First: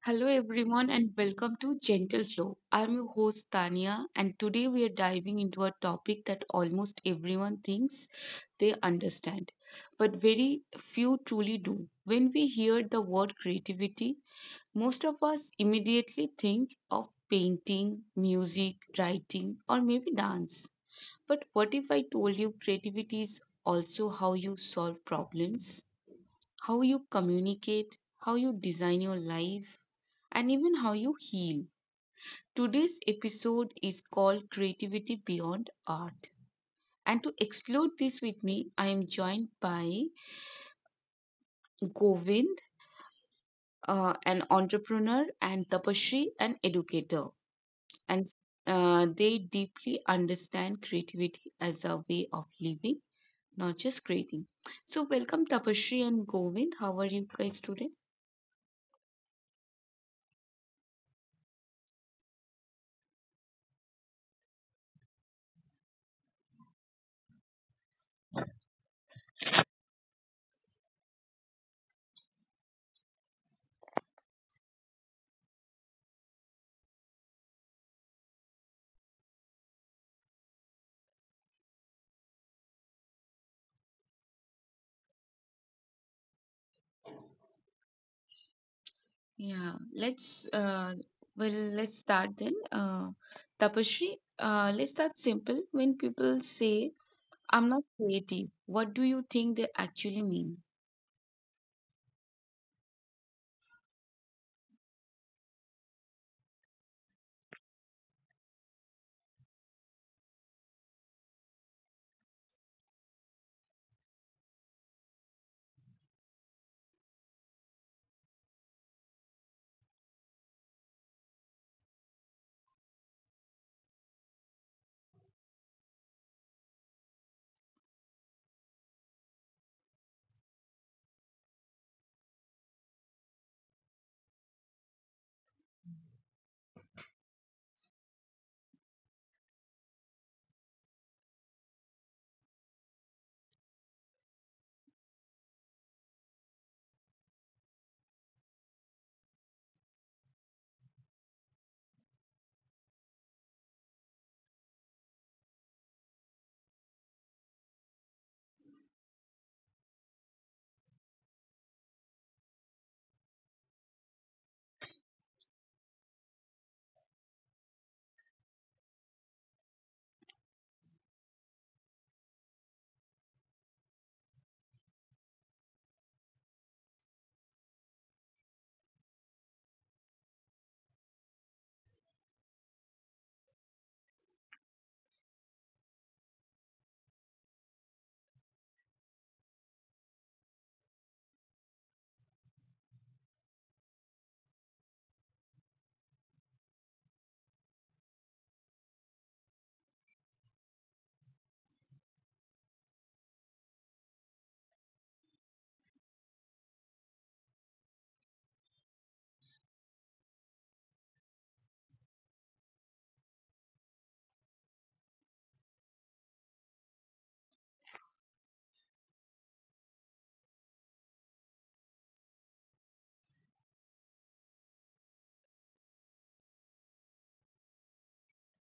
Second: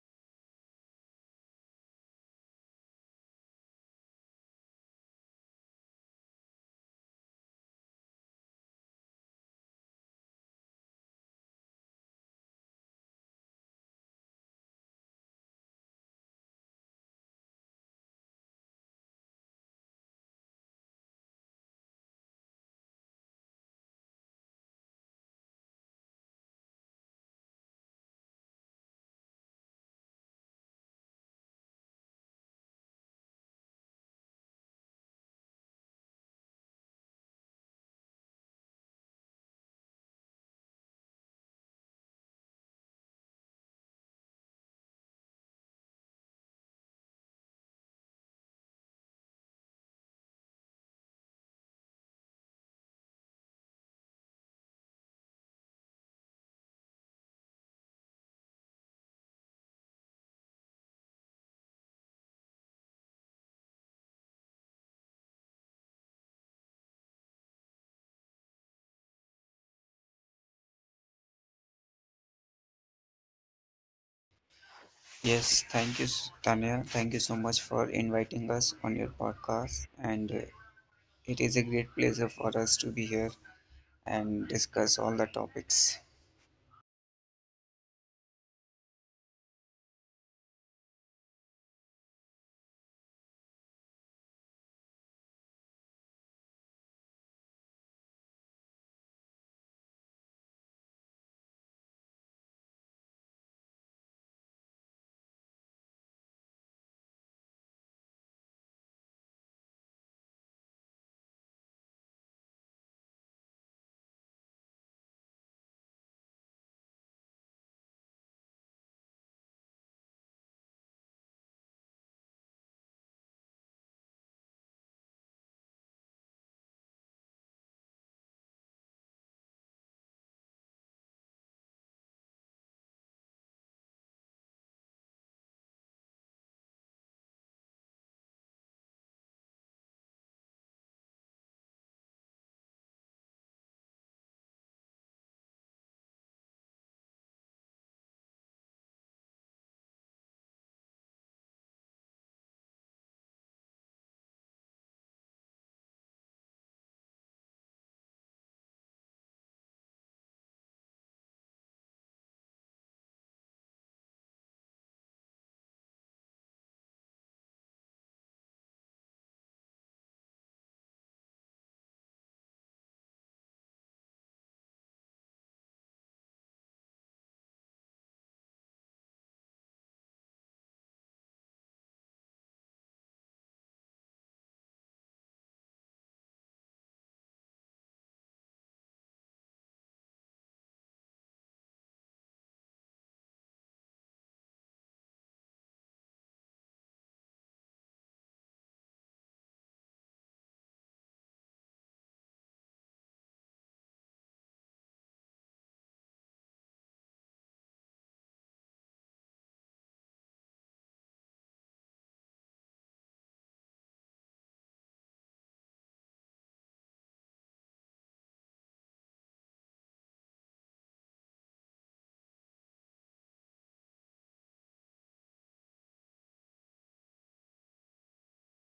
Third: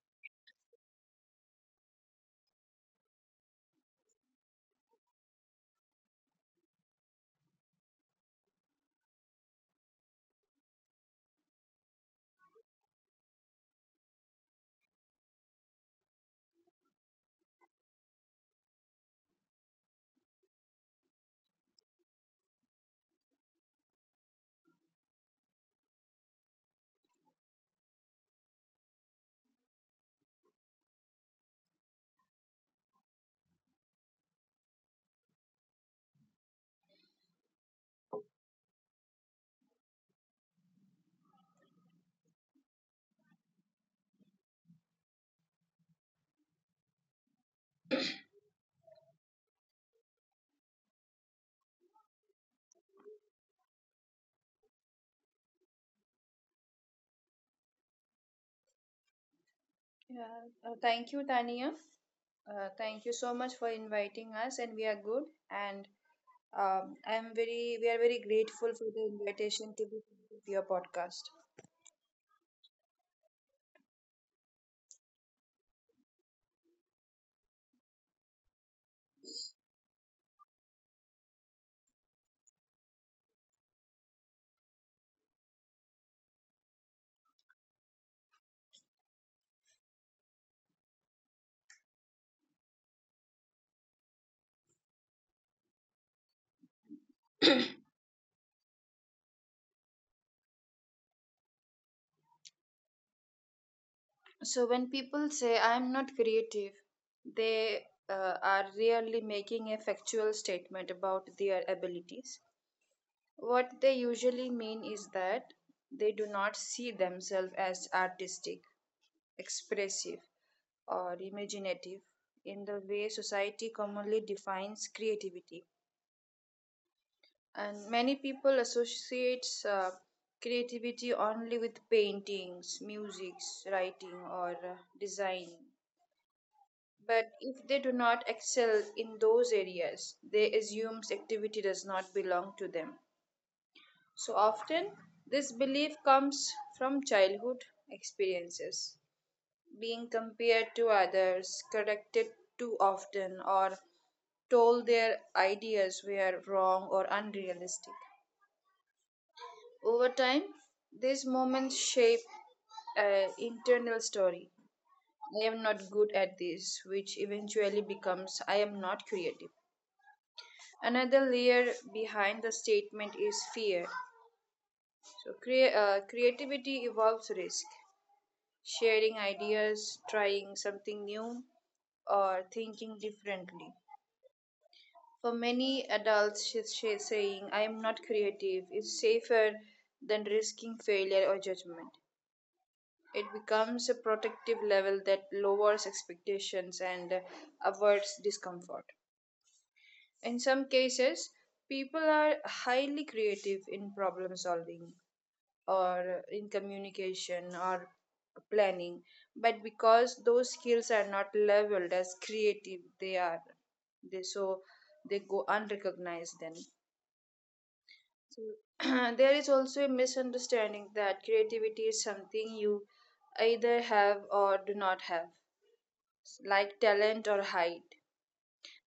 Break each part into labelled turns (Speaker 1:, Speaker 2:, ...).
Speaker 1: Hello, everyone, and welcome to Gentle Flow. I'm your host, Tania, and today we are diving into a topic that almost everyone thinks they understand, but very few truly do. When we hear the word creativity, most of us immediately think of painting, music, writing, or maybe dance. But what if I told you creativity is also how you solve problems? How you communicate, how you design your life, and even how you heal. Today's episode is called Creativity Beyond Art. And to explore this with me, I am joined by Govind, an entrepreneur, and Tapashri, an educator. And they deeply understand creativity as a way of living, not just creating. So, welcome Tapashri and Govind. How are you guys today?
Speaker 2: Yeah, thank you, Tania. Thank you so much for inviting us, and we are good. And we are very grateful for the invitation to be part of your podcast.
Speaker 3: Yes, thank you, Tanya. Thank you so much for inviting us on your podcast. And it is a great pleasure for us to be here and discuss all the topics.
Speaker 1: Yeah, well, let's start then. Tapasree, let's start simple. When people say, I'm not creative, what do you think they actually mean?
Speaker 2: So when people say I'm not creative, they are really making a factual statement about their abilities. What they usually mean is that they do not see themselves as artistic, expressive, or imaginative in the way society commonly defines creativity. And many people associate creativity only with paintings, music, writing, or design. But if they do not excel in those areas, they assume activity does not belong to them. So often, this belief comes from childhood experiences being compared to others, corrected too often, or told their ideas were wrong or unrealistic. Over time, these moments shape an internal story. I am not good at this, which eventually becomes I am not creative. Another layer behind the statement is fear. So, creativity involves risk, sharing ideas, trying something new, or thinking differently. For many adults, she's saying, I am not creative is safer than risking failure or judgment. It becomes a protective level that lowers expectations and avoids discomfort. In some cases, people are highly creative in problem solving or in communication or planning, but because those skills are not leveled as creative, they so they go unrecognized then. So, there is also a misunderstanding that creativity is something you either have or do not have, like talent or height.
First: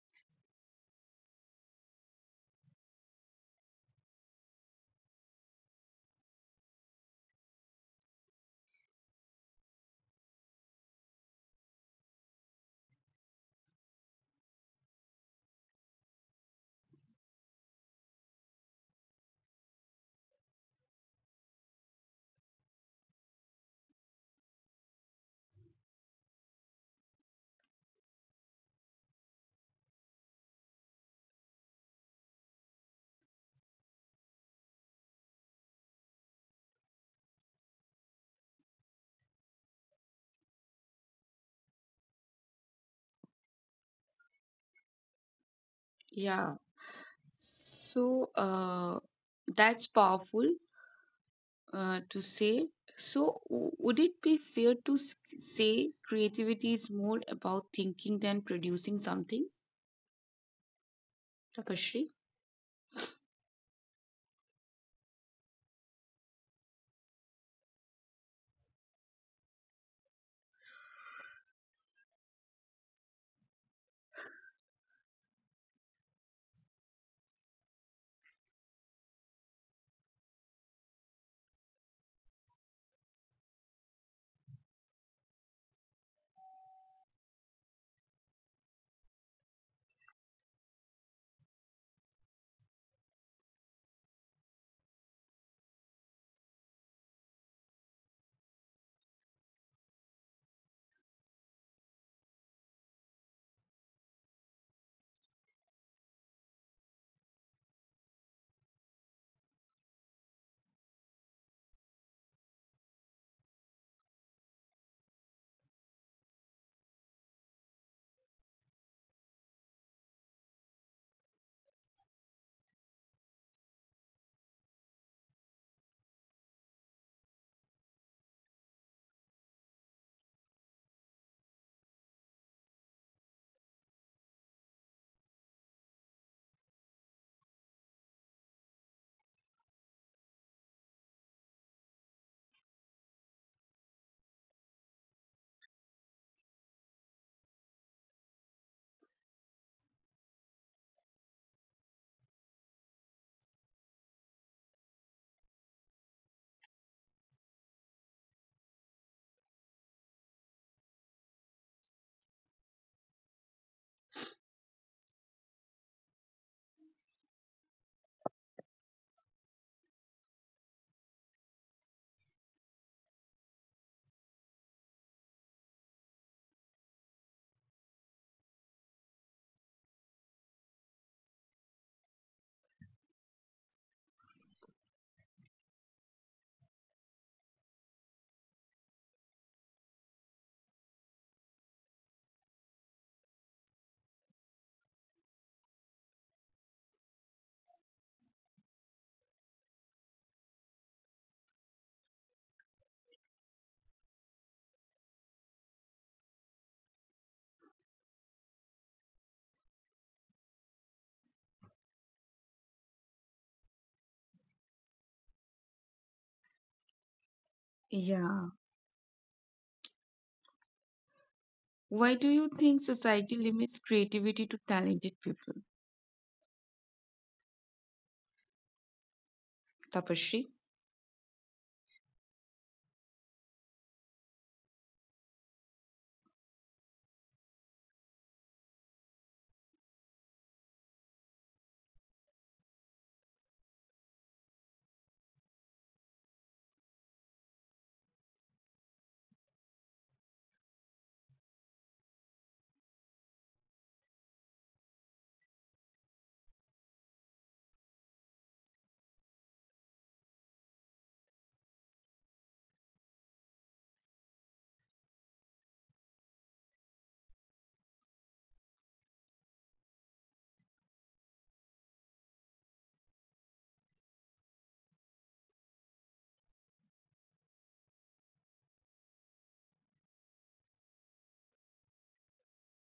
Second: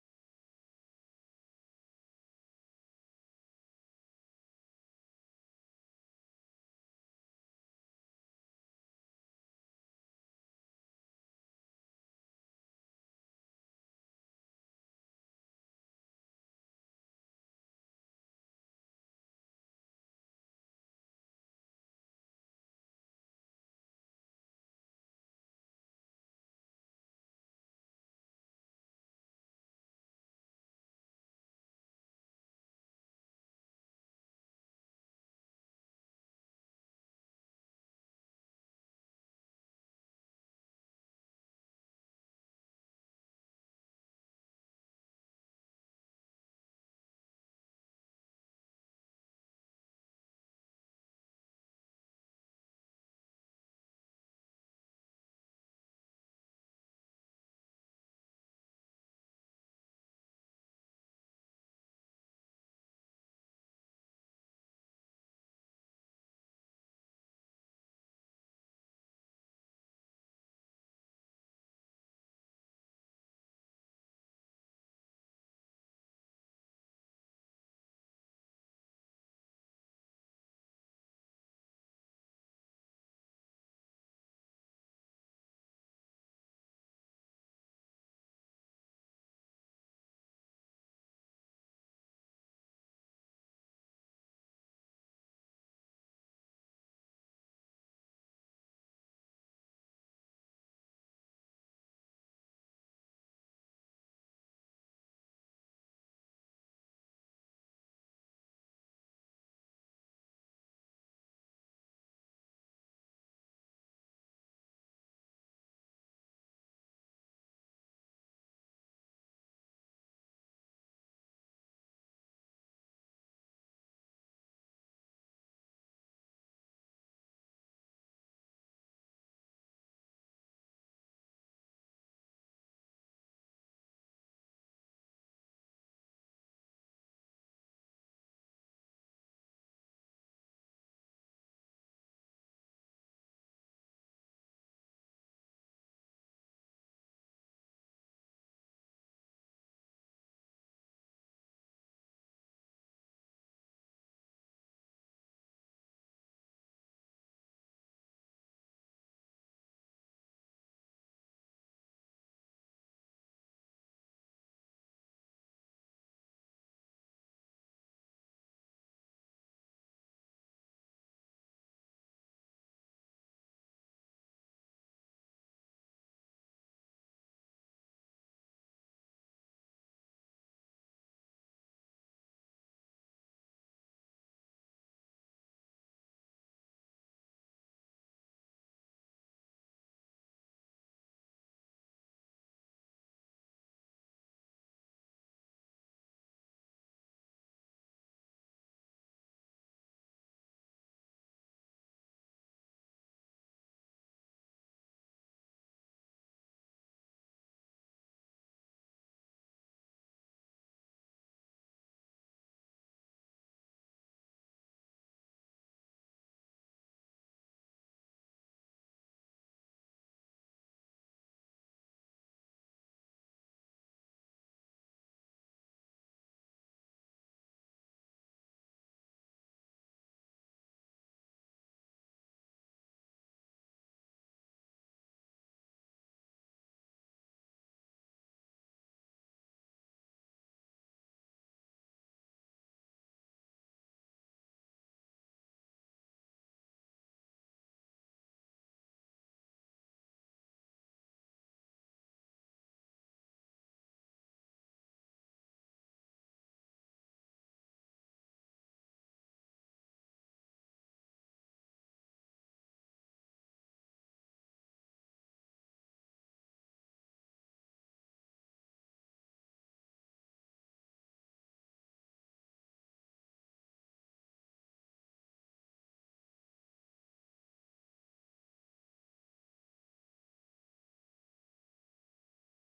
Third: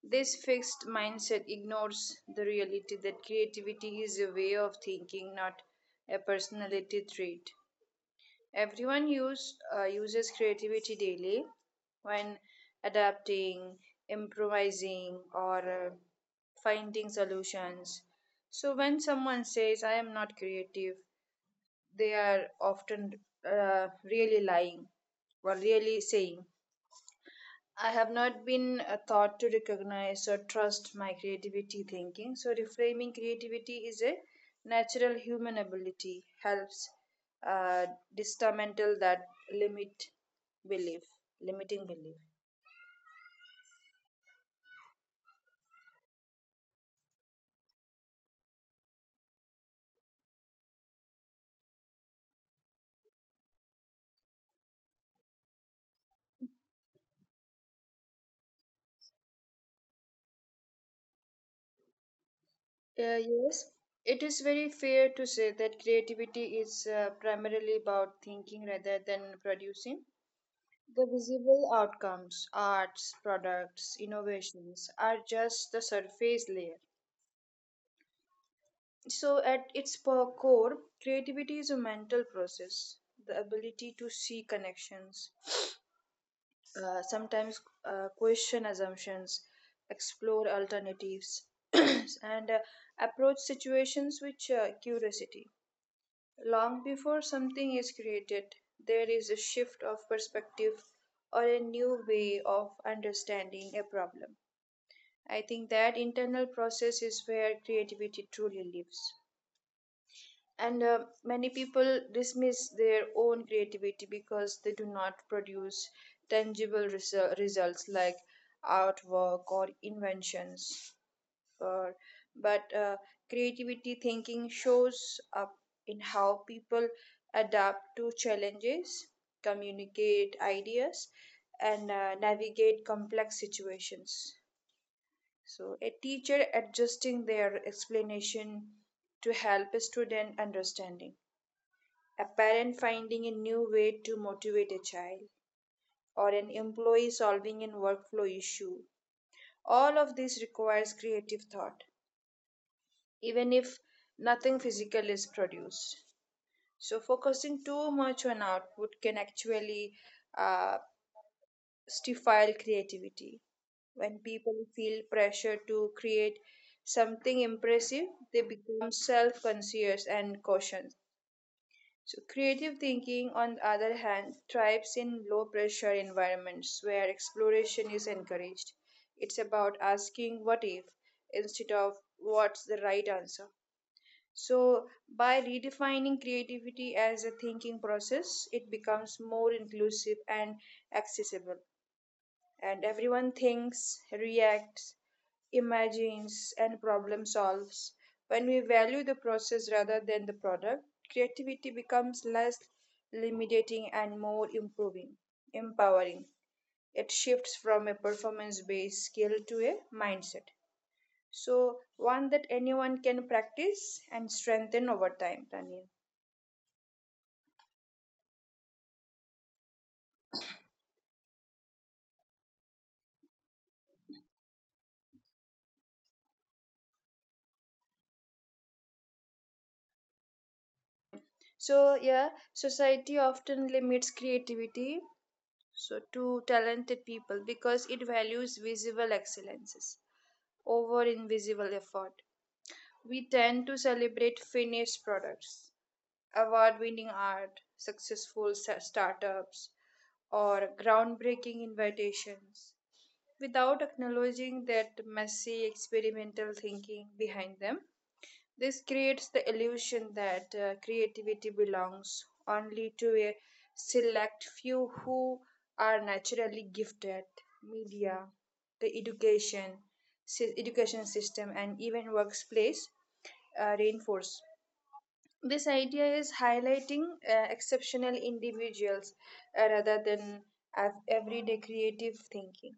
Speaker 2: This fixed mindset ignores the reality that creativity is a way of thinking, not a personality trait. Everyone uses creativity daily when adapting, improvising, or uh, finding solutions. So, when someone says, I am not creative, they are often really lying or really saying. I have not been taught to recognize or trust my creativity thinking. So, reframing creativity is a natural human ability, helps uh, dismantle that limit belief, limiting belief.
Speaker 1: Yeah, so, that's powerful to say. So, would it be fair to say creativity is more about thinking than producing something, Tapasree?
Speaker 2: Yes, it is very fair to say that creativity is primarily about thinking rather than producing. The visible outcomes, arts, products, innovations, are just the surface layer. So, at its core, creativity is a mental process, the ability to see connections, sometimes question assumptions, explore alternatives, and approach situations with curiosity. Long before something is created, there is a shift of perspective or a new way of understanding a problem. I think that internal process is where creativity truly lives. And many people dismiss their own creativity because they do not produce tangible results like artwork or inventions. Or, but creativity thinking shows up in how people adapt to challenges, communicate ideas, and navigate complex situations. So, a teacher adjusting their explanation to help a student understanding, a parent finding a new way to motivate a child, or an employee solving a workflow issue. All of this requires creative thought, even if nothing physical is produced. So, focusing too much on output can actually uh, stifle creativity. When people feel pressure to create something impressive, they become self conscious and cautious. So, creative thinking, on the other hand, thrives in low pressure environments where exploration is encouraged. It's about asking what if instead of what's the right answer. So, by redefining creativity as a thinking process, it becomes more inclusive and accessible, and everyone thinks, reacts, imagines, and problem solves. When we value the process rather than the product, creativity becomes less limiting and more empowering. It shifts from a performance based skill to a mindset. So, one that anyone can practice and strengthen over time, Tanya.
Speaker 1: Yeah. Why do you think society limits creativity to talented people, Tapasree?
Speaker 2: So, yeah, society often limits creativity so to talented people because it values visible excellences over invisible effort. We tend to celebrate finished products, award winning art, successful startups, or groundbreaking innovations, without acknowledging that messy experimental thinking behind them. This creates the illusion that creativity belongs only to a select few who are naturally gifted. Media, the education, education system, and even workplace reinforce. This idea is highlighting exceptional individuals rather than everyday creative thinking.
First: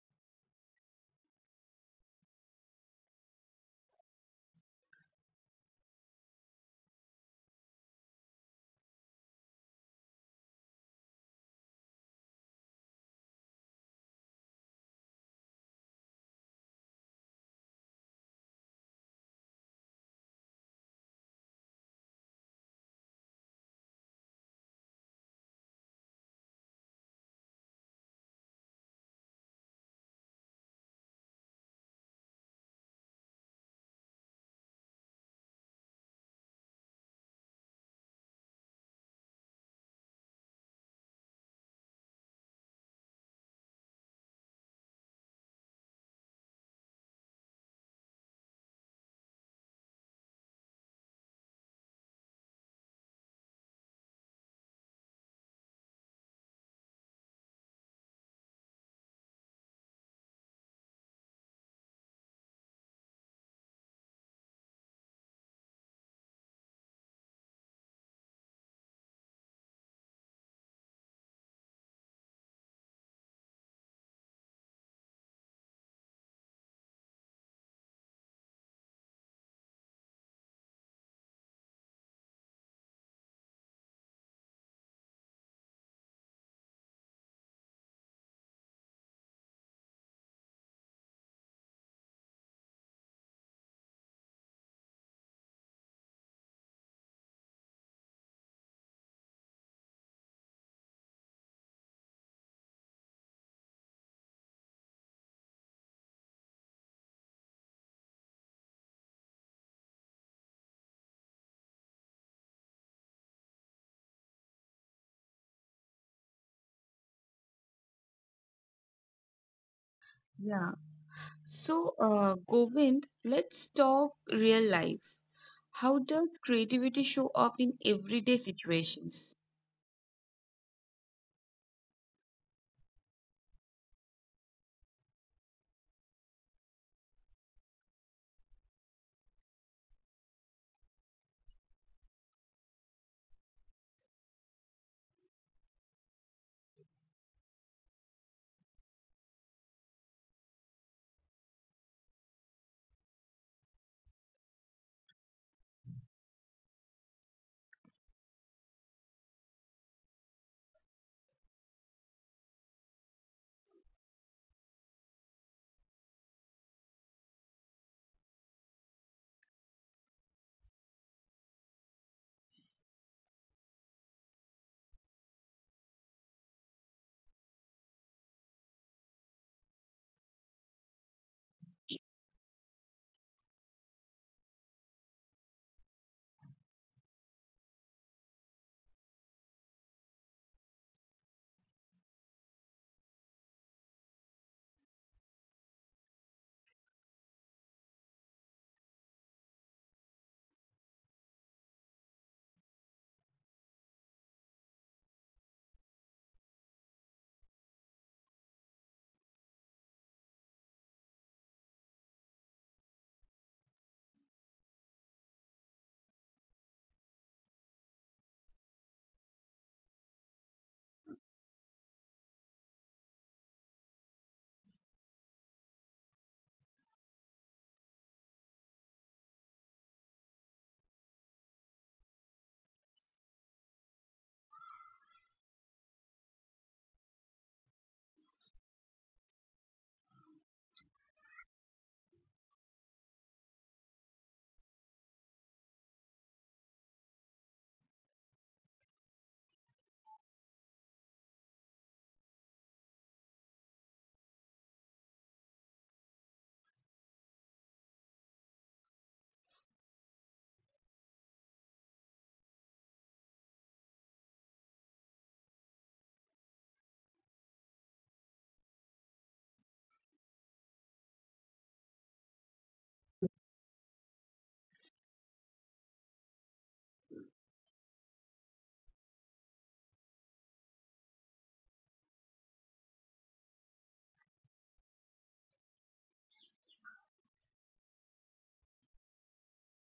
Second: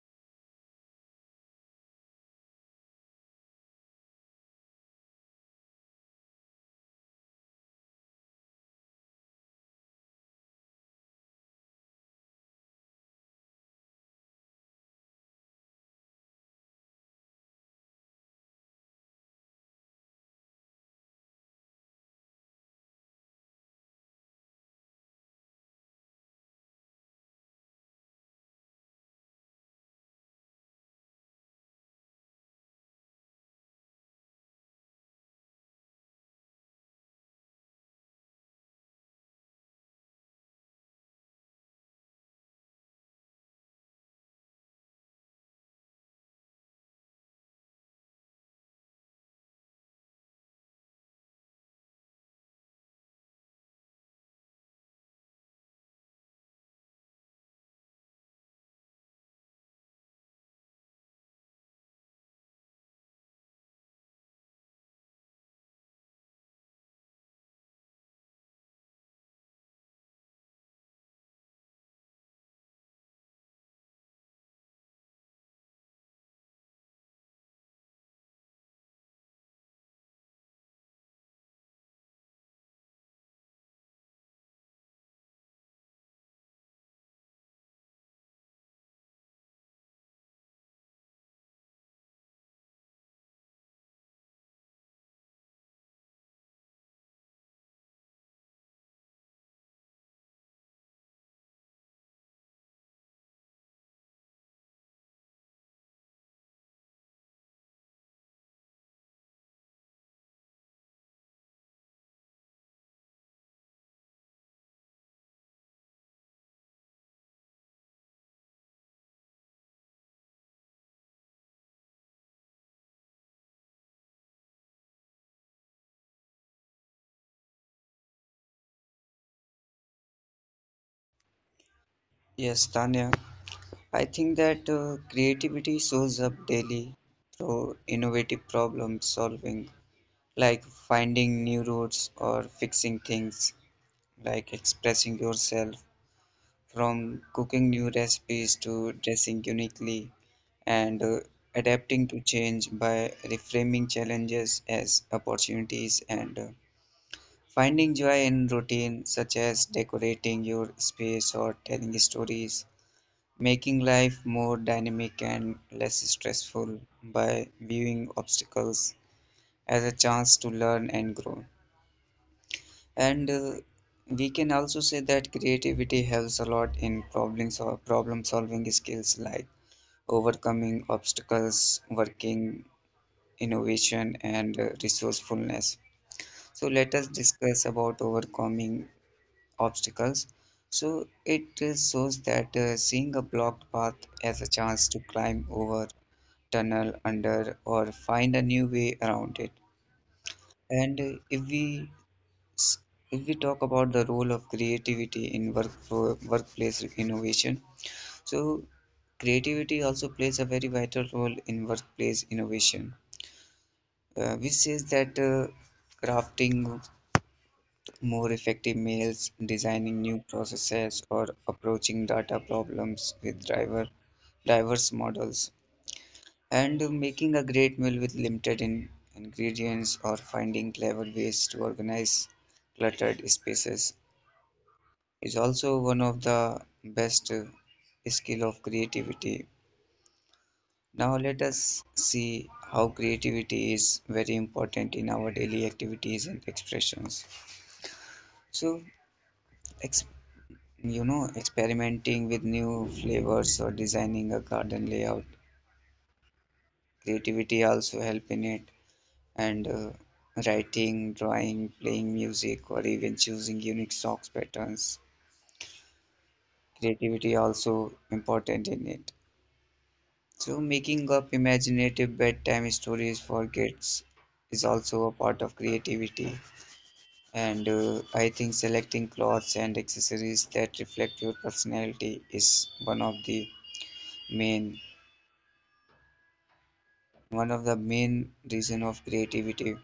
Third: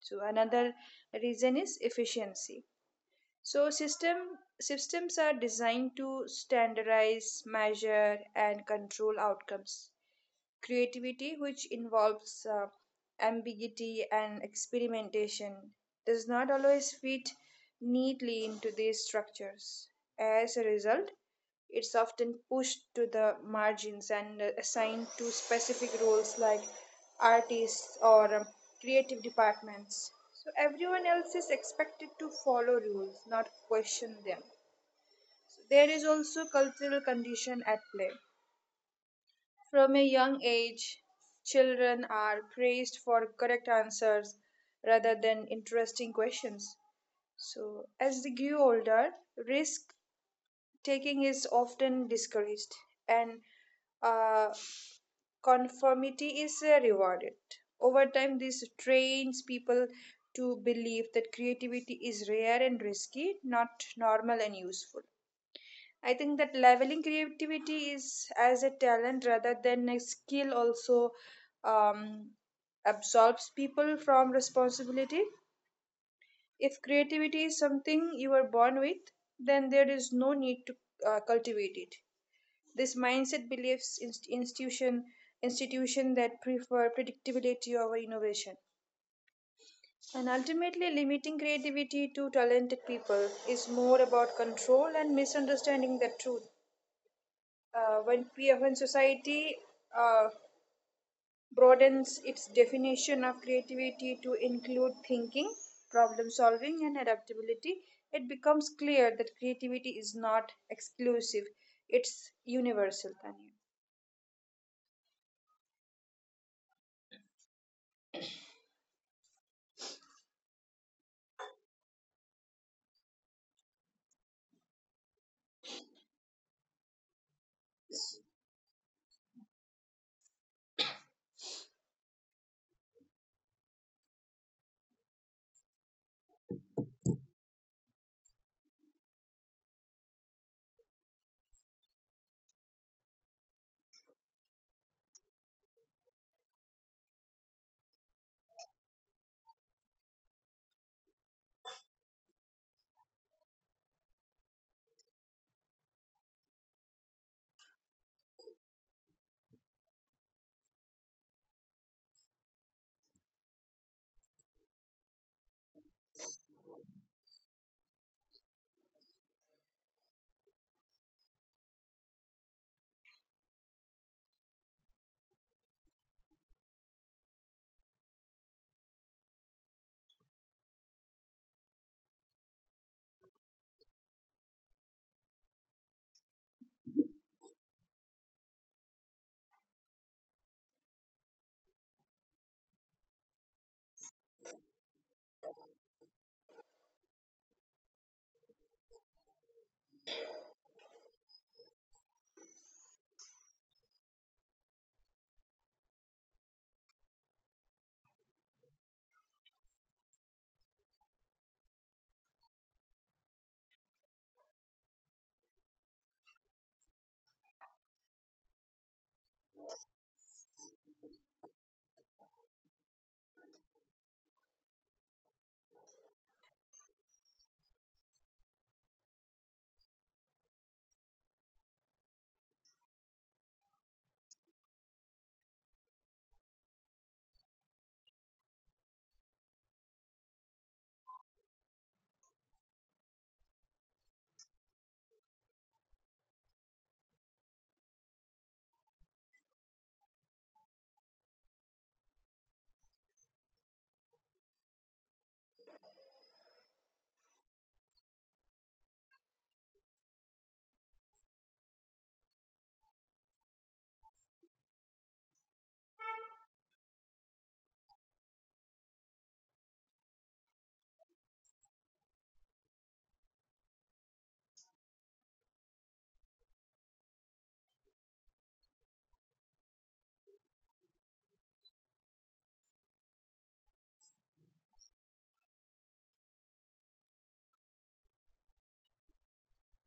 Speaker 2: So, another reason is efficiency, so systems are designed to standardize, measure, and control outcomes. Creativity, which involves ambiguity and experimentation, does not always fit neatly into these structures. As a result, it's often pushed to the margins and assigned to specific roles like artists or creative departments. So everyone else is expected to follow rules, not question them. So there is also cultural condition at play. From a young age, children are praised for correct answers rather than interesting questions. So as they grew older, risk taking is often discouraged and uh, conformity is rewarded. Over time, this trains people to believe that creativity is rare and risky, not normal and useful. I think that leveling creativity is as a talent rather than a skill also um, absolves people from responsibility. If creativity is something you are born with, then there is no need to cultivate it. This mindset believes institution that prefer predictability over innovation. And ultimately, limiting creativity to talented people is more about control and misunderstanding the truth. When society uh, broadens its definition of creativity to include thinking, problem solving, and adaptability, it becomes clear that creativity is not exclusive, it's universal. Tanya.
Speaker 1: Yeah. So, Govind, let's talk real life. How does creativity show up in everyday situations?
Speaker 3: Yes, Tanya, I think that creativity shows up daily through innovative problem solving, like finding new routes or fixing things, like expressing yourself from cooking new recipes to dressing uniquely, and adapting to change by reframing challenges as opportunities, and finding joy in routine such as decorating your space or telling stories, making life more dynamic and less stressful by viewing obstacles as a chance to learn and grow. And we can also say that creativity helps a lot in problem solving skills like overcoming obstacles, working innovation, and resourcefulness. So let us discuss about overcoming obstacles. So it shows that seeing a blocked path as a chance to climb over, tunnel under, or find a new way around it. And if we talk about the role of creativity in workplace innovation, so creativity also plays a very vital role in workplace innovation, which says that crafting more effective meals, designing new processes, or approaching data problems with driver diverse models, and making a great meal with limited in ingredients, or finding clever ways to organize cluttered spaces is also one of the best skill of creativity. Now let us see how creativity is very important in our daily activities and expressions. So, ex- experimenting with new flavors or designing a garden layout, creativity also help in it. And writing, drawing, playing music, or even choosing unique socks patterns, creativity also important in it. So, making up imaginative bedtime stories for kids is also a part of creativity. And I think selecting clothes and accessories that reflect your personality is main one of the main reason of creativity.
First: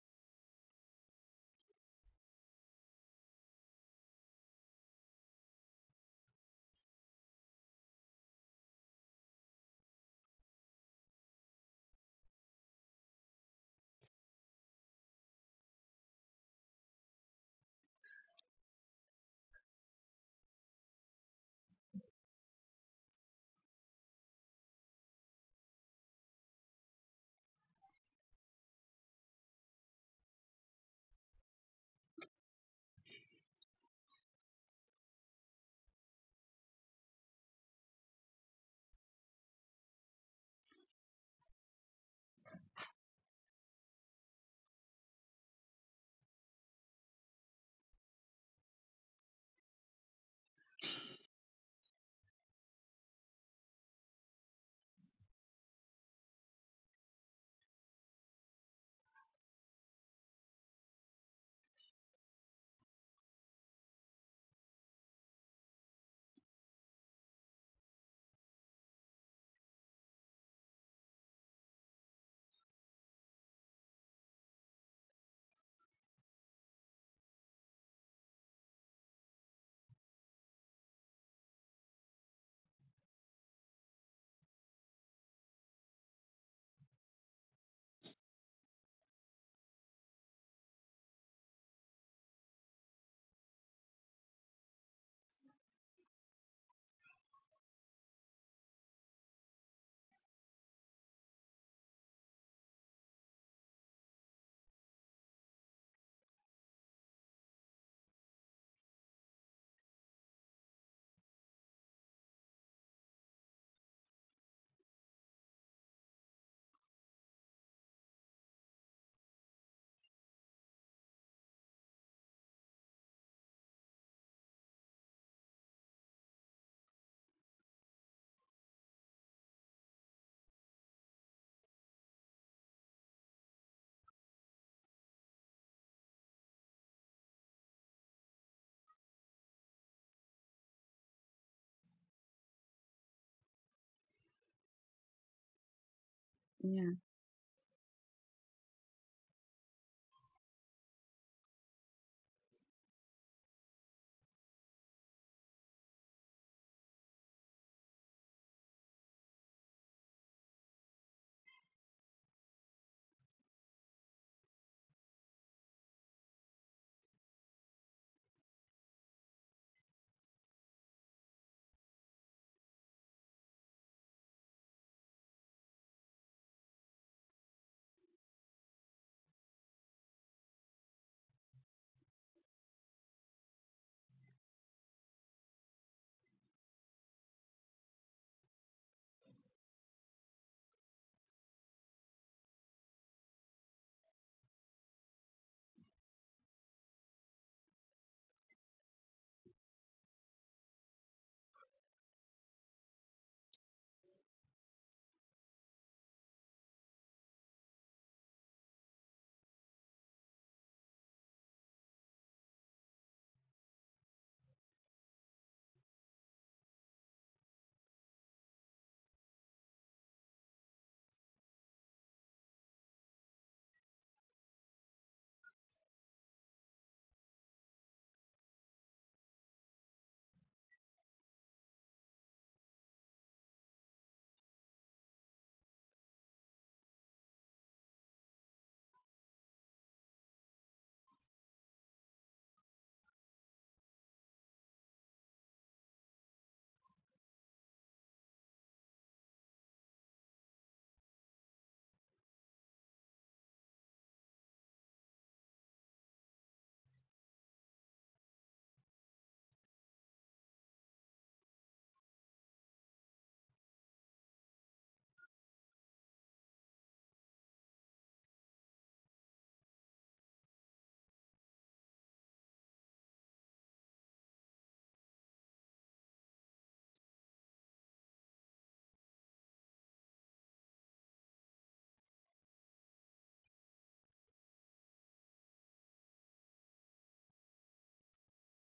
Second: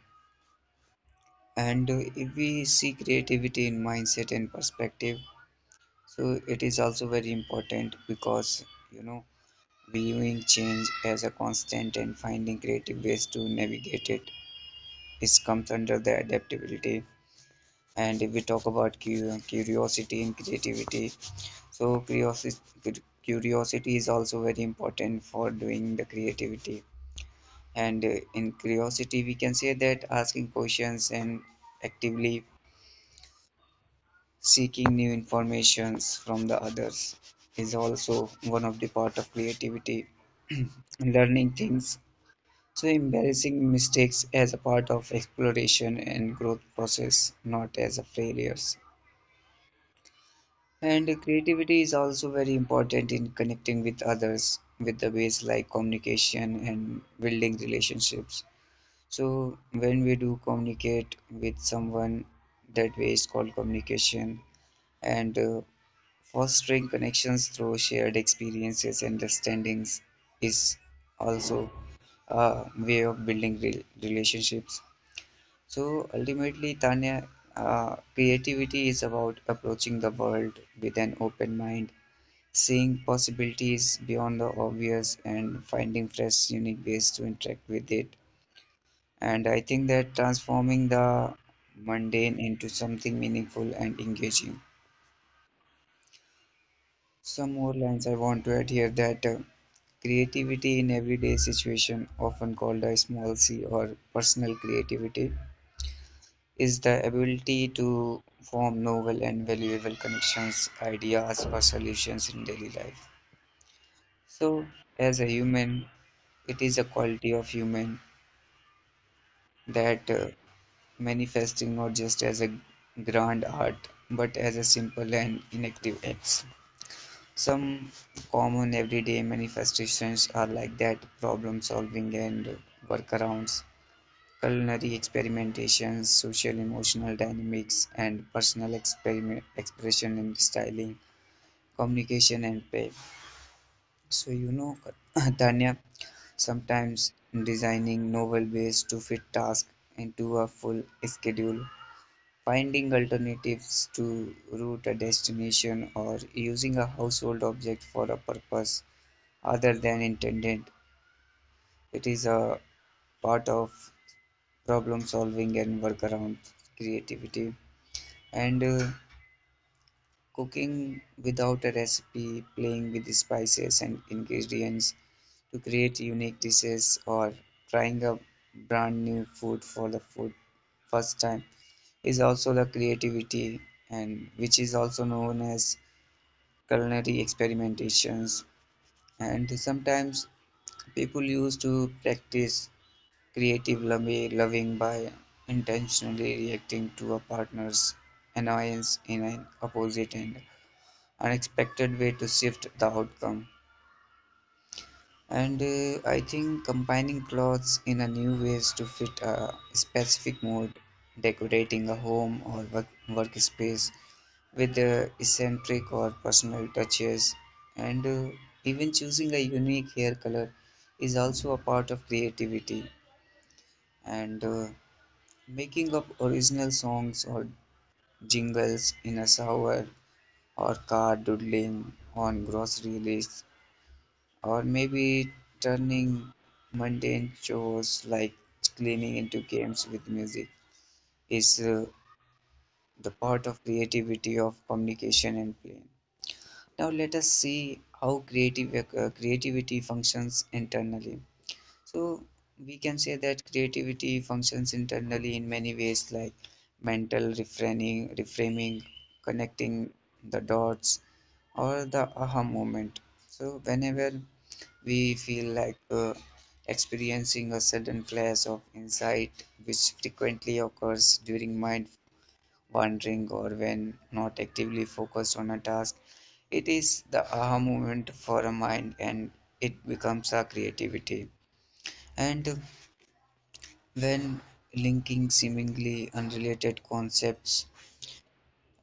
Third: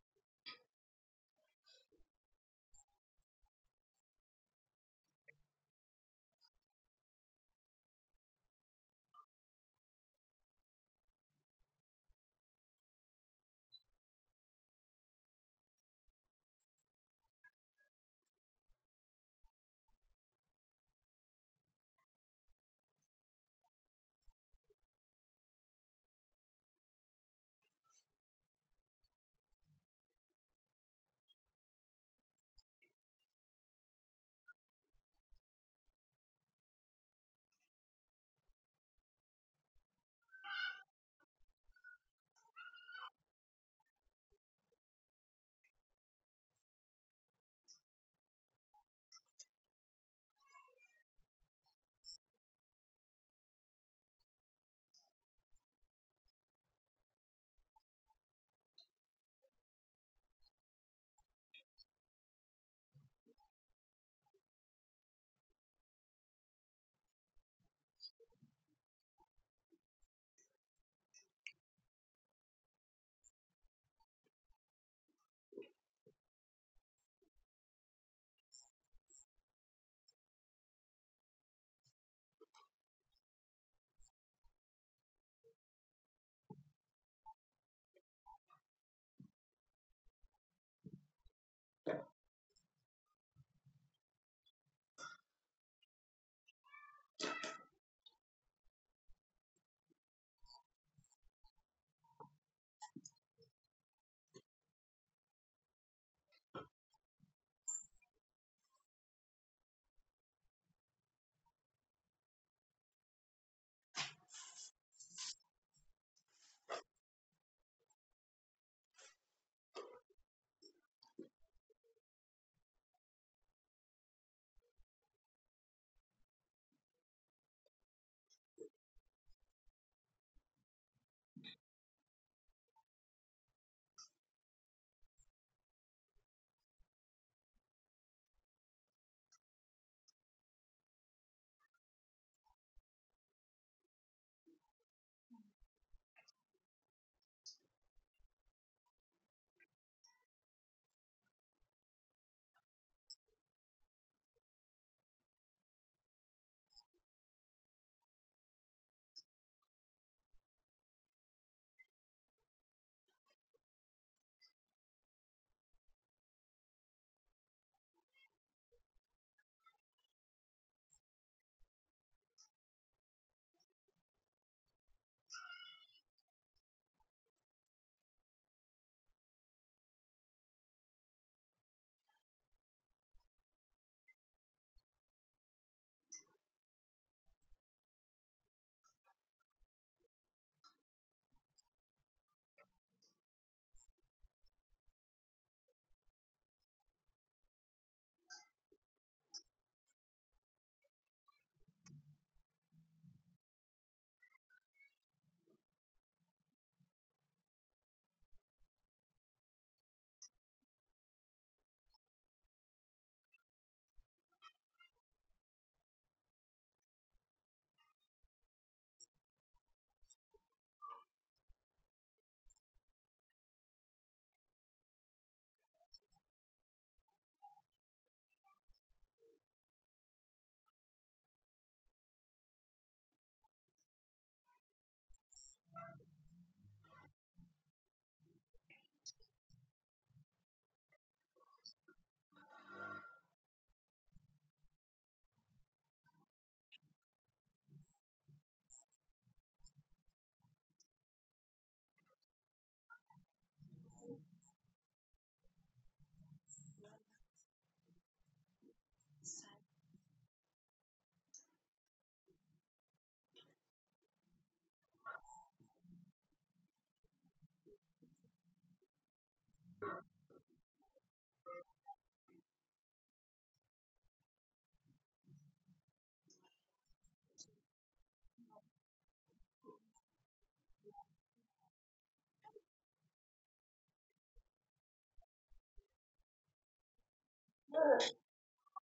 Speaker 3: And if we see creativity in mindset and perspective, so it is also very important, because you know viewing change as a constant and finding creative ways to navigate it, this comes under the adaptability. And if we talk about curiosity and creativity, so curiosity is also very important for doing the creativity. And in curiosity, we can say that asking questions and actively seeking new informations from the others is also one of the part of creativity. Learning things, so embarrassing mistakes as a part of exploration and growth process, not as a failures. And creativity is also very important in connecting with others with the ways like communication and building relationships. So when we do communicate with someone, that way is called communication. And fostering connections through shared experiences, understandings is also a way of building relationships. So ultimately, Tanya, creativity is about approaching the world with an open mind, seeing possibilities beyond the obvious and finding fresh, unique ways to interact with it. And I think that transforming the mundane into something meaningful and engaging. Some more lines I want to add here that creativity in everyday situation, often called a small c or personal creativity, is the ability to form novel and valuable connections, ideas, or solutions in daily life. So, as a human, it is a quality of human that manifesting not just as a grand art, but as a simple and inactive acts. Some common everyday manifestations are like that problem solving and workarounds, culinary experimentations, social emotional dynamics, and personal experiment, expression and styling, communication and play. So, Tanya,
Speaker 1: Yeah.
Speaker 3: sometimes designing novel ways to fit tasks into a full schedule, finding alternatives to route a destination, or using a household object for a purpose other than intended. It is a part of problem solving and workaround creativity. And cooking without a recipe, playing with spices and ingredients, to create unique dishes, or trying a brand new food for the food first time is also the creativity, and which is also known as culinary experimentations. And sometimes people used to practice creative loving by intentionally reacting to a partner's annoyance in an opposite and unexpected way to shift the outcome. And I think combining clothes in a new ways to fit a specific mood, decorating a home or workspace with eccentric or personal touches, and even choosing a unique hair color is also a part of creativity. And making up original songs or jingles in a shower or car, doodling on grocery lists, or maybe turning mundane chores like cleaning into games with music is the part of creativity of communication and playing. Now let us see how creative creativity functions internally. So we can say that creativity functions internally in many ways like mental reframing reframing, connecting the dots or the aha moment. So whenever we feel like experiencing a sudden flash of insight, which frequently occurs during mind wandering or when not actively focused on a task. It is the aha moment for a mind, and it becomes a creativity. And when linking seemingly unrelated concepts,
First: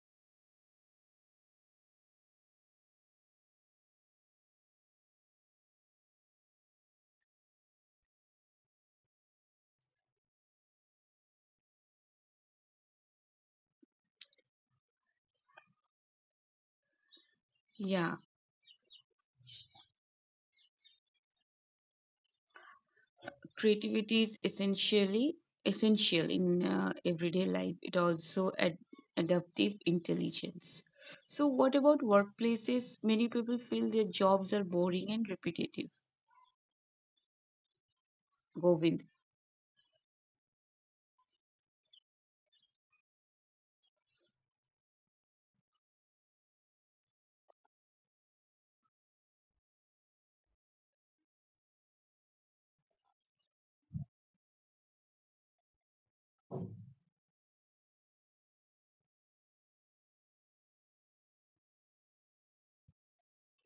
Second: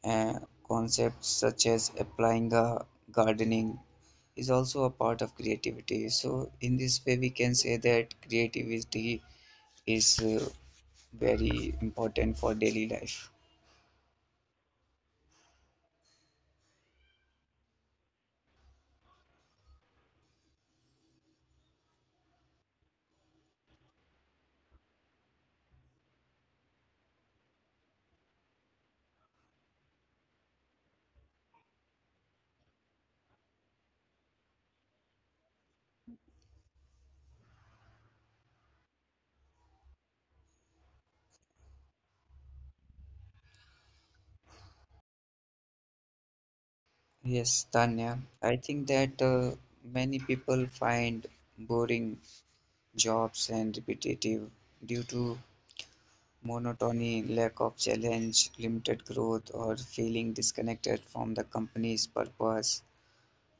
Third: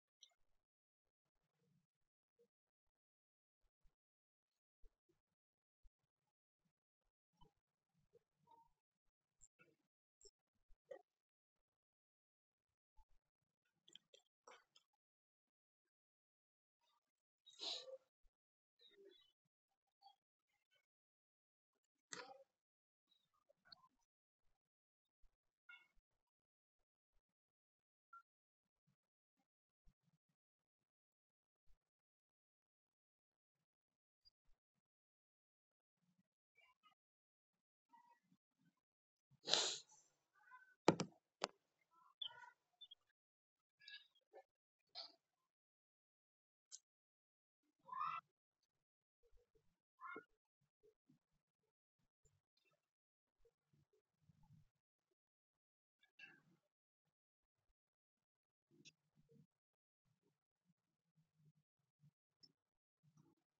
Speaker 3: uh, concepts such as applying a gardening is also a part of creativity. So, in this way, we can say that creativity is very important for daily life.
Speaker 1: Yeah. Creativity is essential in everyday life, it also adaptive intelligence. So what about workplaces? Many people feel their jobs are boring and repetitive, Govind.
Speaker 3: Yes, Tanya, I think that many people find boring jobs and repetitive due to monotony, lack of challenge, limited growth, or feeling disconnected from the company's purpose,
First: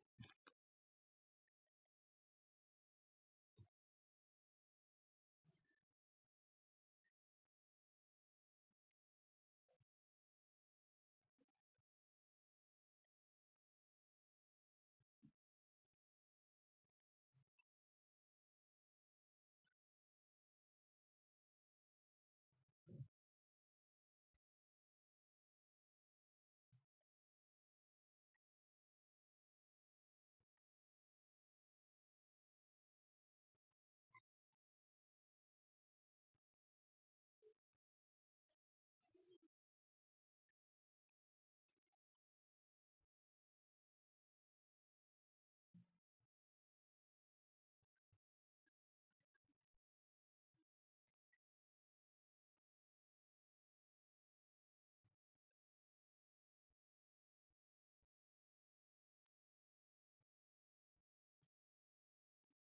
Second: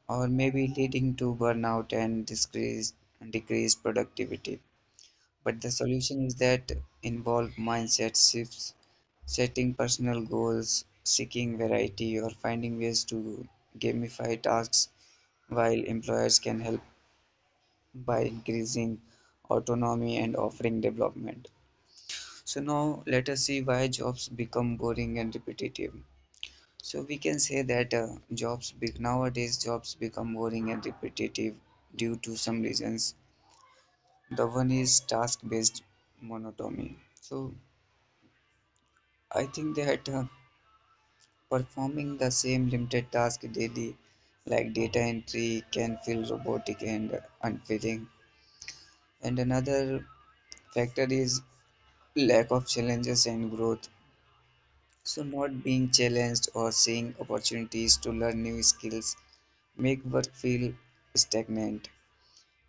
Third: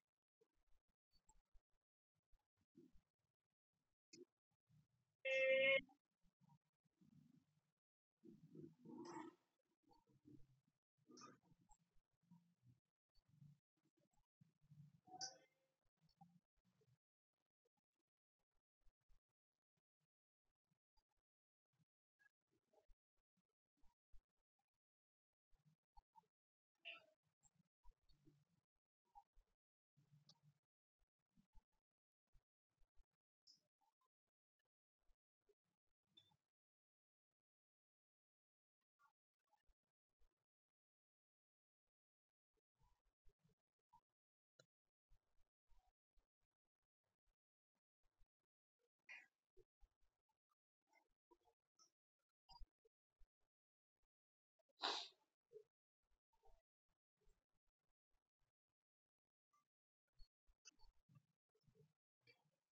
Speaker 3: or maybe leading to burnout and decreased productivity. But the solution is that involve mindset shifts, setting personal goals, seeking variety, or finding ways to gamify tasks, while employers can help by increasing autonomy and offering development. So, now let us see why jobs become boring and repetitive. So, we can say that nowadays jobs become boring and repetitive due to some reasons. The one is task based monotony. So, I think that performing the same limited task daily, like data entry, can feel robotic and unfitting. And another factor is lack of challenges and growth. So, not being challenged or seeing opportunities to learn new skills make work feel stagnant.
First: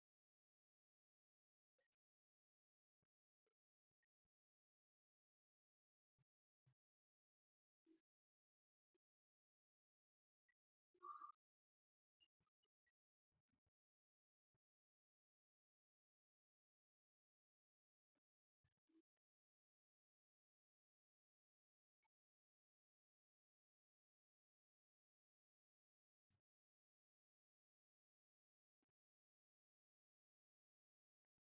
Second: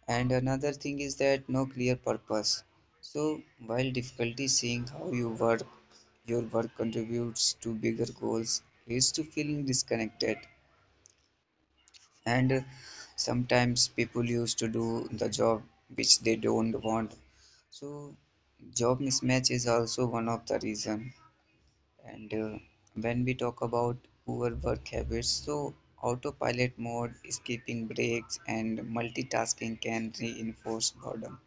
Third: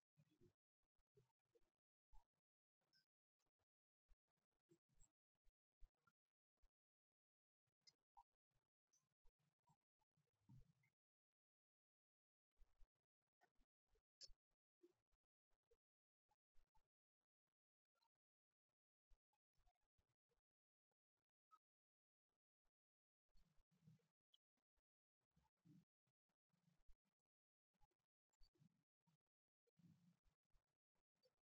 Speaker 3: And another thing is that no clear purpose. So, while difficulty seeing how you work, your work contributes to bigger goals, leads to feeling disconnected. And sometimes people used to do the job which they don't want, so job mismatch is also one of the reason. And when we talk about poor work habits, so autopilot mode, skipping breaks and multitasking can reinforce boredom.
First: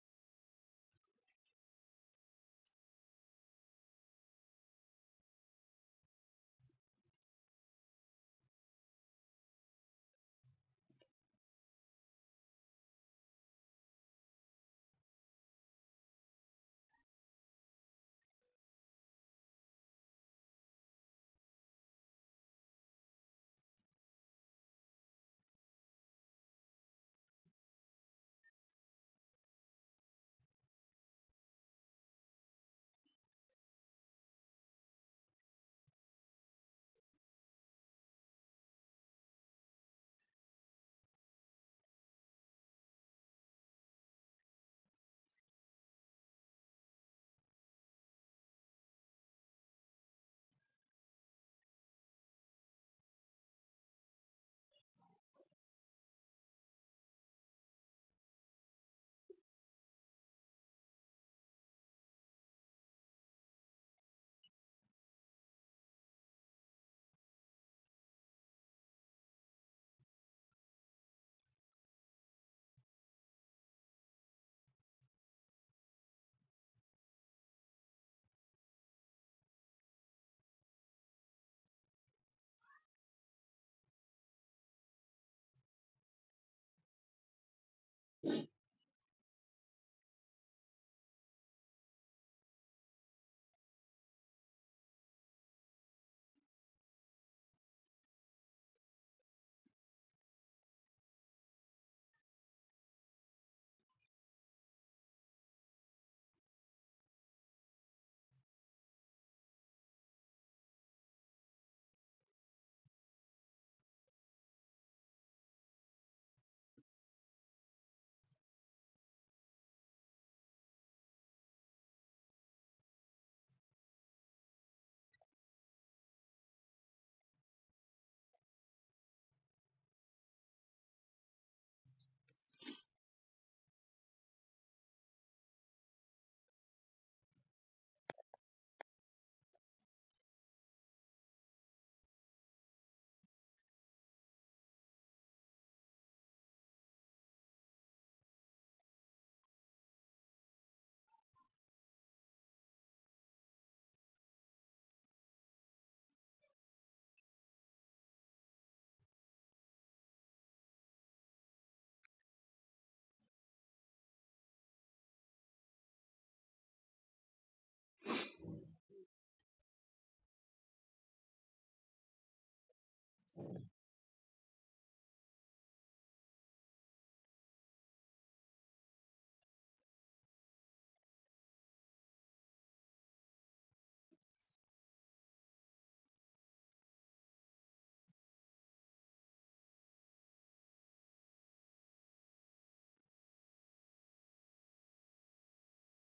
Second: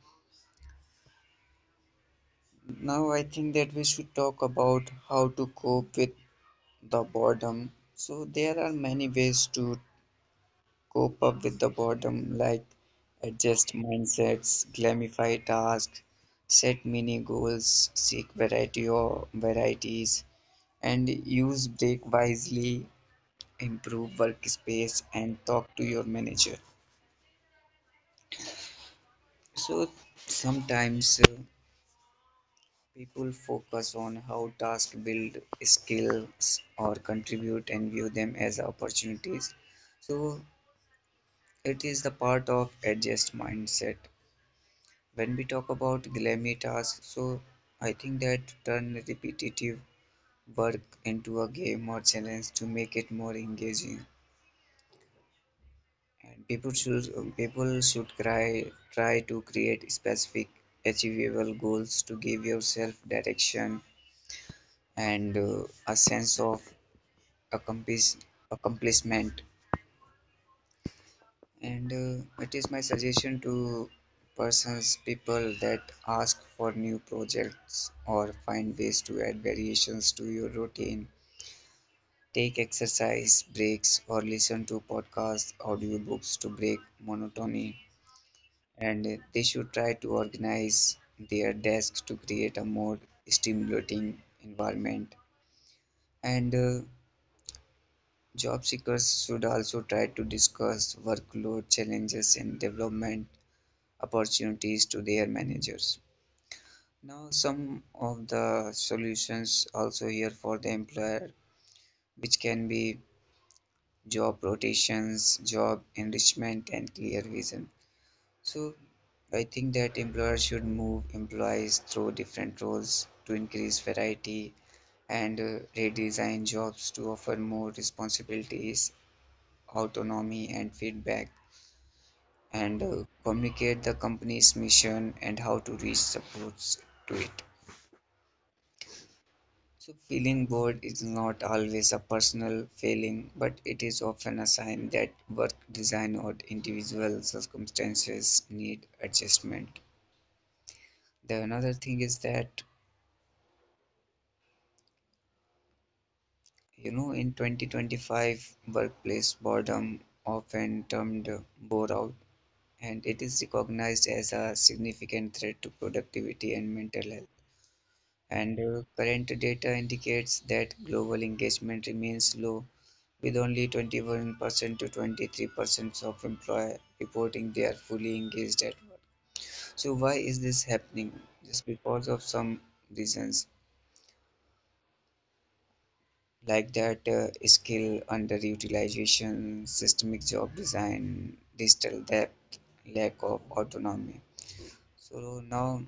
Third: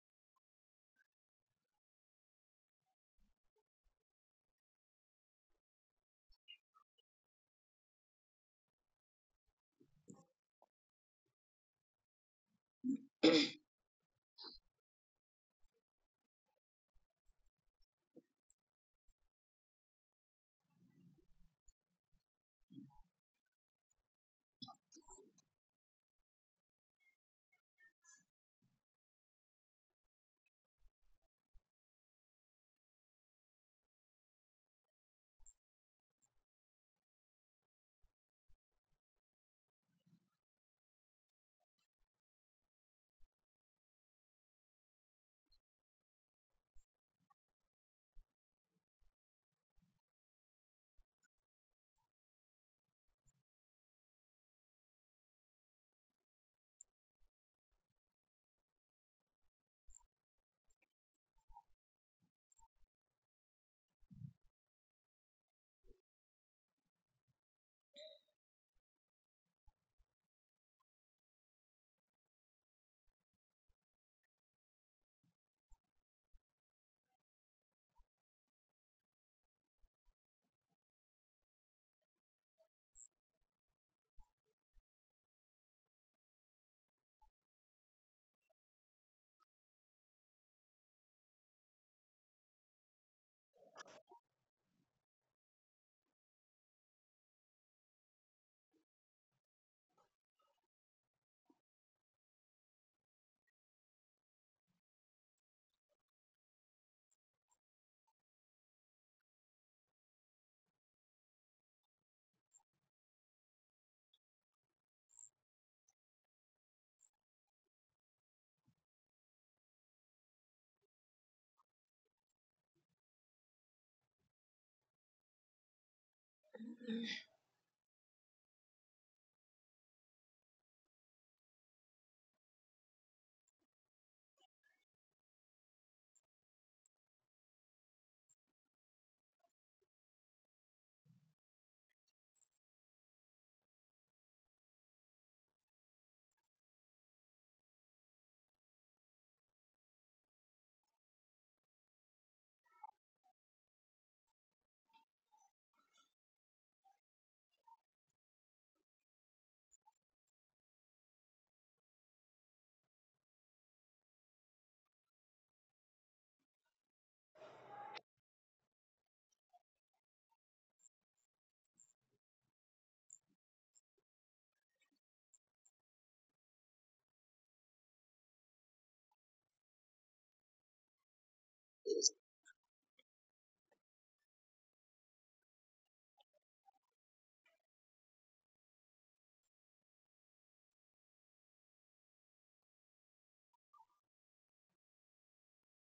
Speaker 3: Now I think that we should talk about how to cope with the boredom. So there are many ways to cope up with the boredom, like adjust mindsets, glamify tasks, set mini goals, seek variety or varieties, and use break wisely, improve workspace, and talk to your manager. So sometimes people focus on how tasks build skills or contribute and view them as opportunities. So it is the part of adjust mindset. When we talk about glammy tasks, so I think that turn repetitive work into a game or challenge to make it more engaging. And people should try to create specific achievable goals to give yourself direction and a sense of accomplish, accomplishment. And it is my suggestion to persons people that ask for new projects or find ways to add variations to your routine, take exercise breaks or listen to podcasts audiobooks to break monotony. And they should try to organize their desks to create a more stimulating environment. And job seekers should also try to discuss workload challenges and development opportunities to their managers. Now, some of the solutions also here for the employer, which can be job rotations, job enrichment, and clear vision. So, I think that employers should move employees through different roles to increase variety, and redesign jobs to offer more responsibilities, autonomy, and feedback, and communicate the company's mission and how to reach supports to it. So, feeling bored is not always a personal failing, but it is often a sign that work design or individual circumstances need adjustment. The another thing is that, in 2025, workplace boredom often termed bore out, and it is recognized as a significant threat to productivity and mental health. And current data indicates that global engagement remains low, with only 21% to 23% of employees reporting they are fully engaged at work. So why is this happening? Just because of some reasons like that skill underutilization, systemic job design, digital debt, lack of autonomy. So now,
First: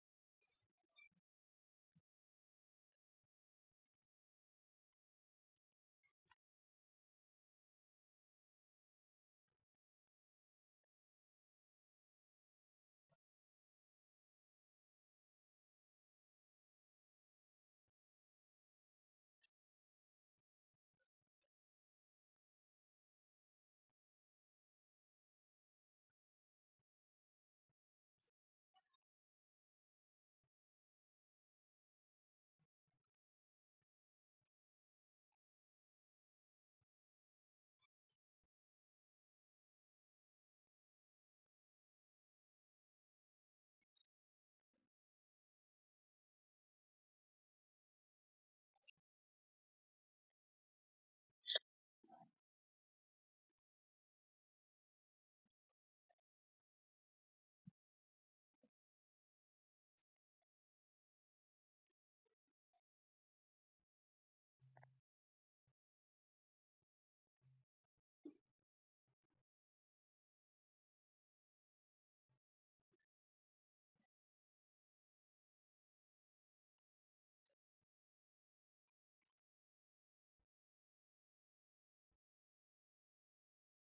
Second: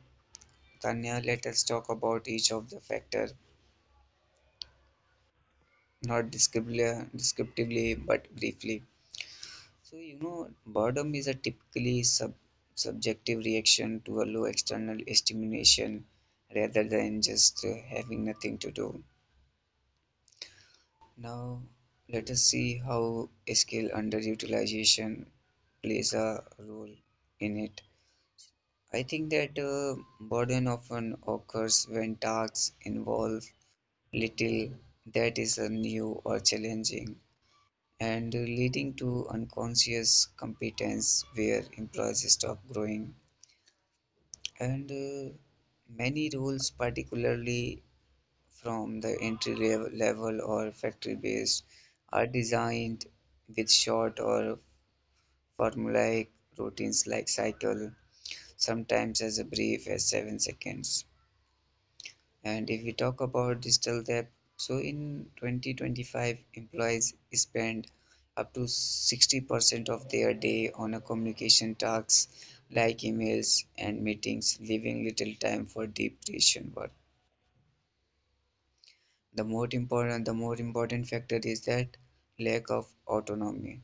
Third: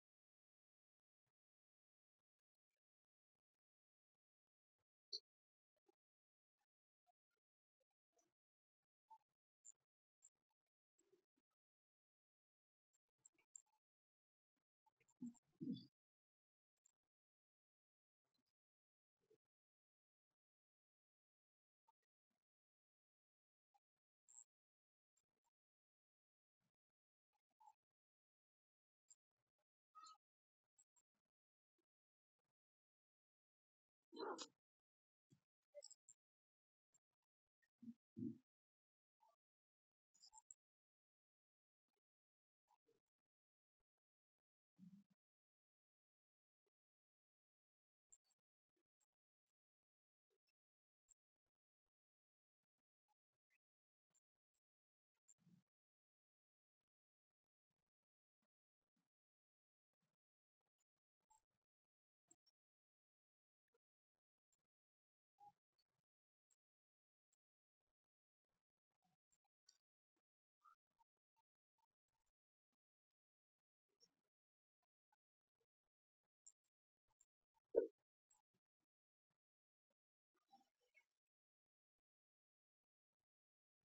Speaker 3: Tanya, let us talk about each of the factor, not descriptively but briefly. So, boredom is a typically subjective reaction to a low external stimulation rather than just having nothing to do. Now, let us see how skill underutilization plays a role in it. I think that boredom often occurs when tasks involve little that is new or challenging and leading to unconscious competence where employees stop growing and many roles, particularly from the level or factory based, are designed with short or formulaic routines like cycle, sometimes as brief as 7 seconds. And if we talk about digital depth, so in 2025, employees spend up to 60% of their day on a communication tasks like emails and meetings, leaving little time for deep creation work. The more important factor is that lack of autonomy.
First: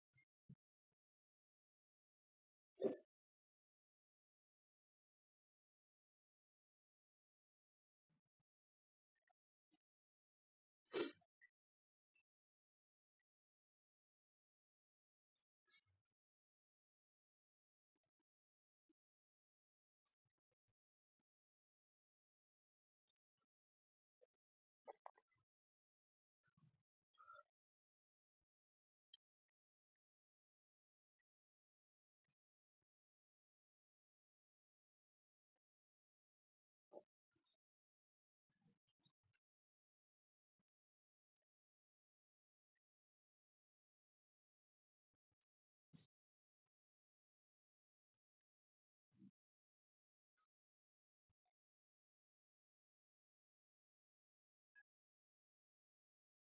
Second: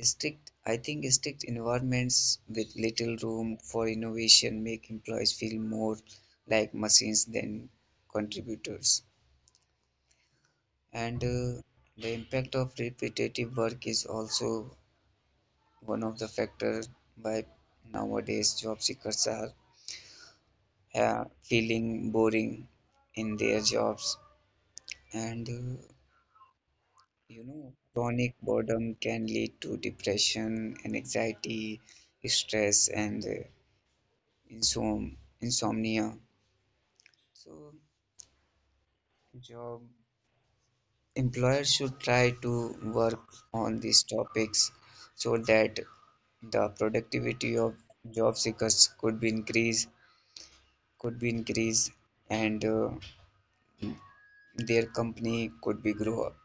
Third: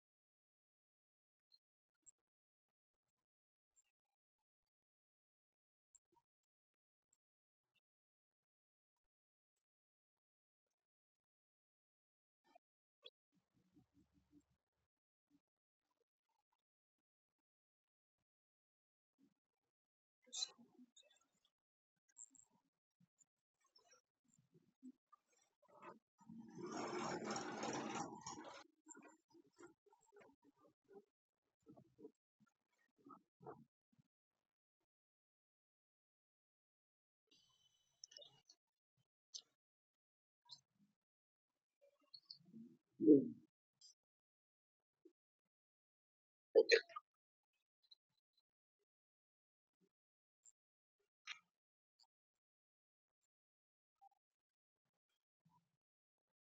Speaker 3: I think strict environments with little room for innovation make employees feel more like machines than contributors. And The impact of repetitive work is also one of the factors why nowadays job seekers are feeling boring in their jobs. And You know, chronic boredom can lead to depression, anxiety, stress, and insom insomnia. So, job employers should try to work on these topics so that the productivity of job seekers could be increased, and their company could be grow up.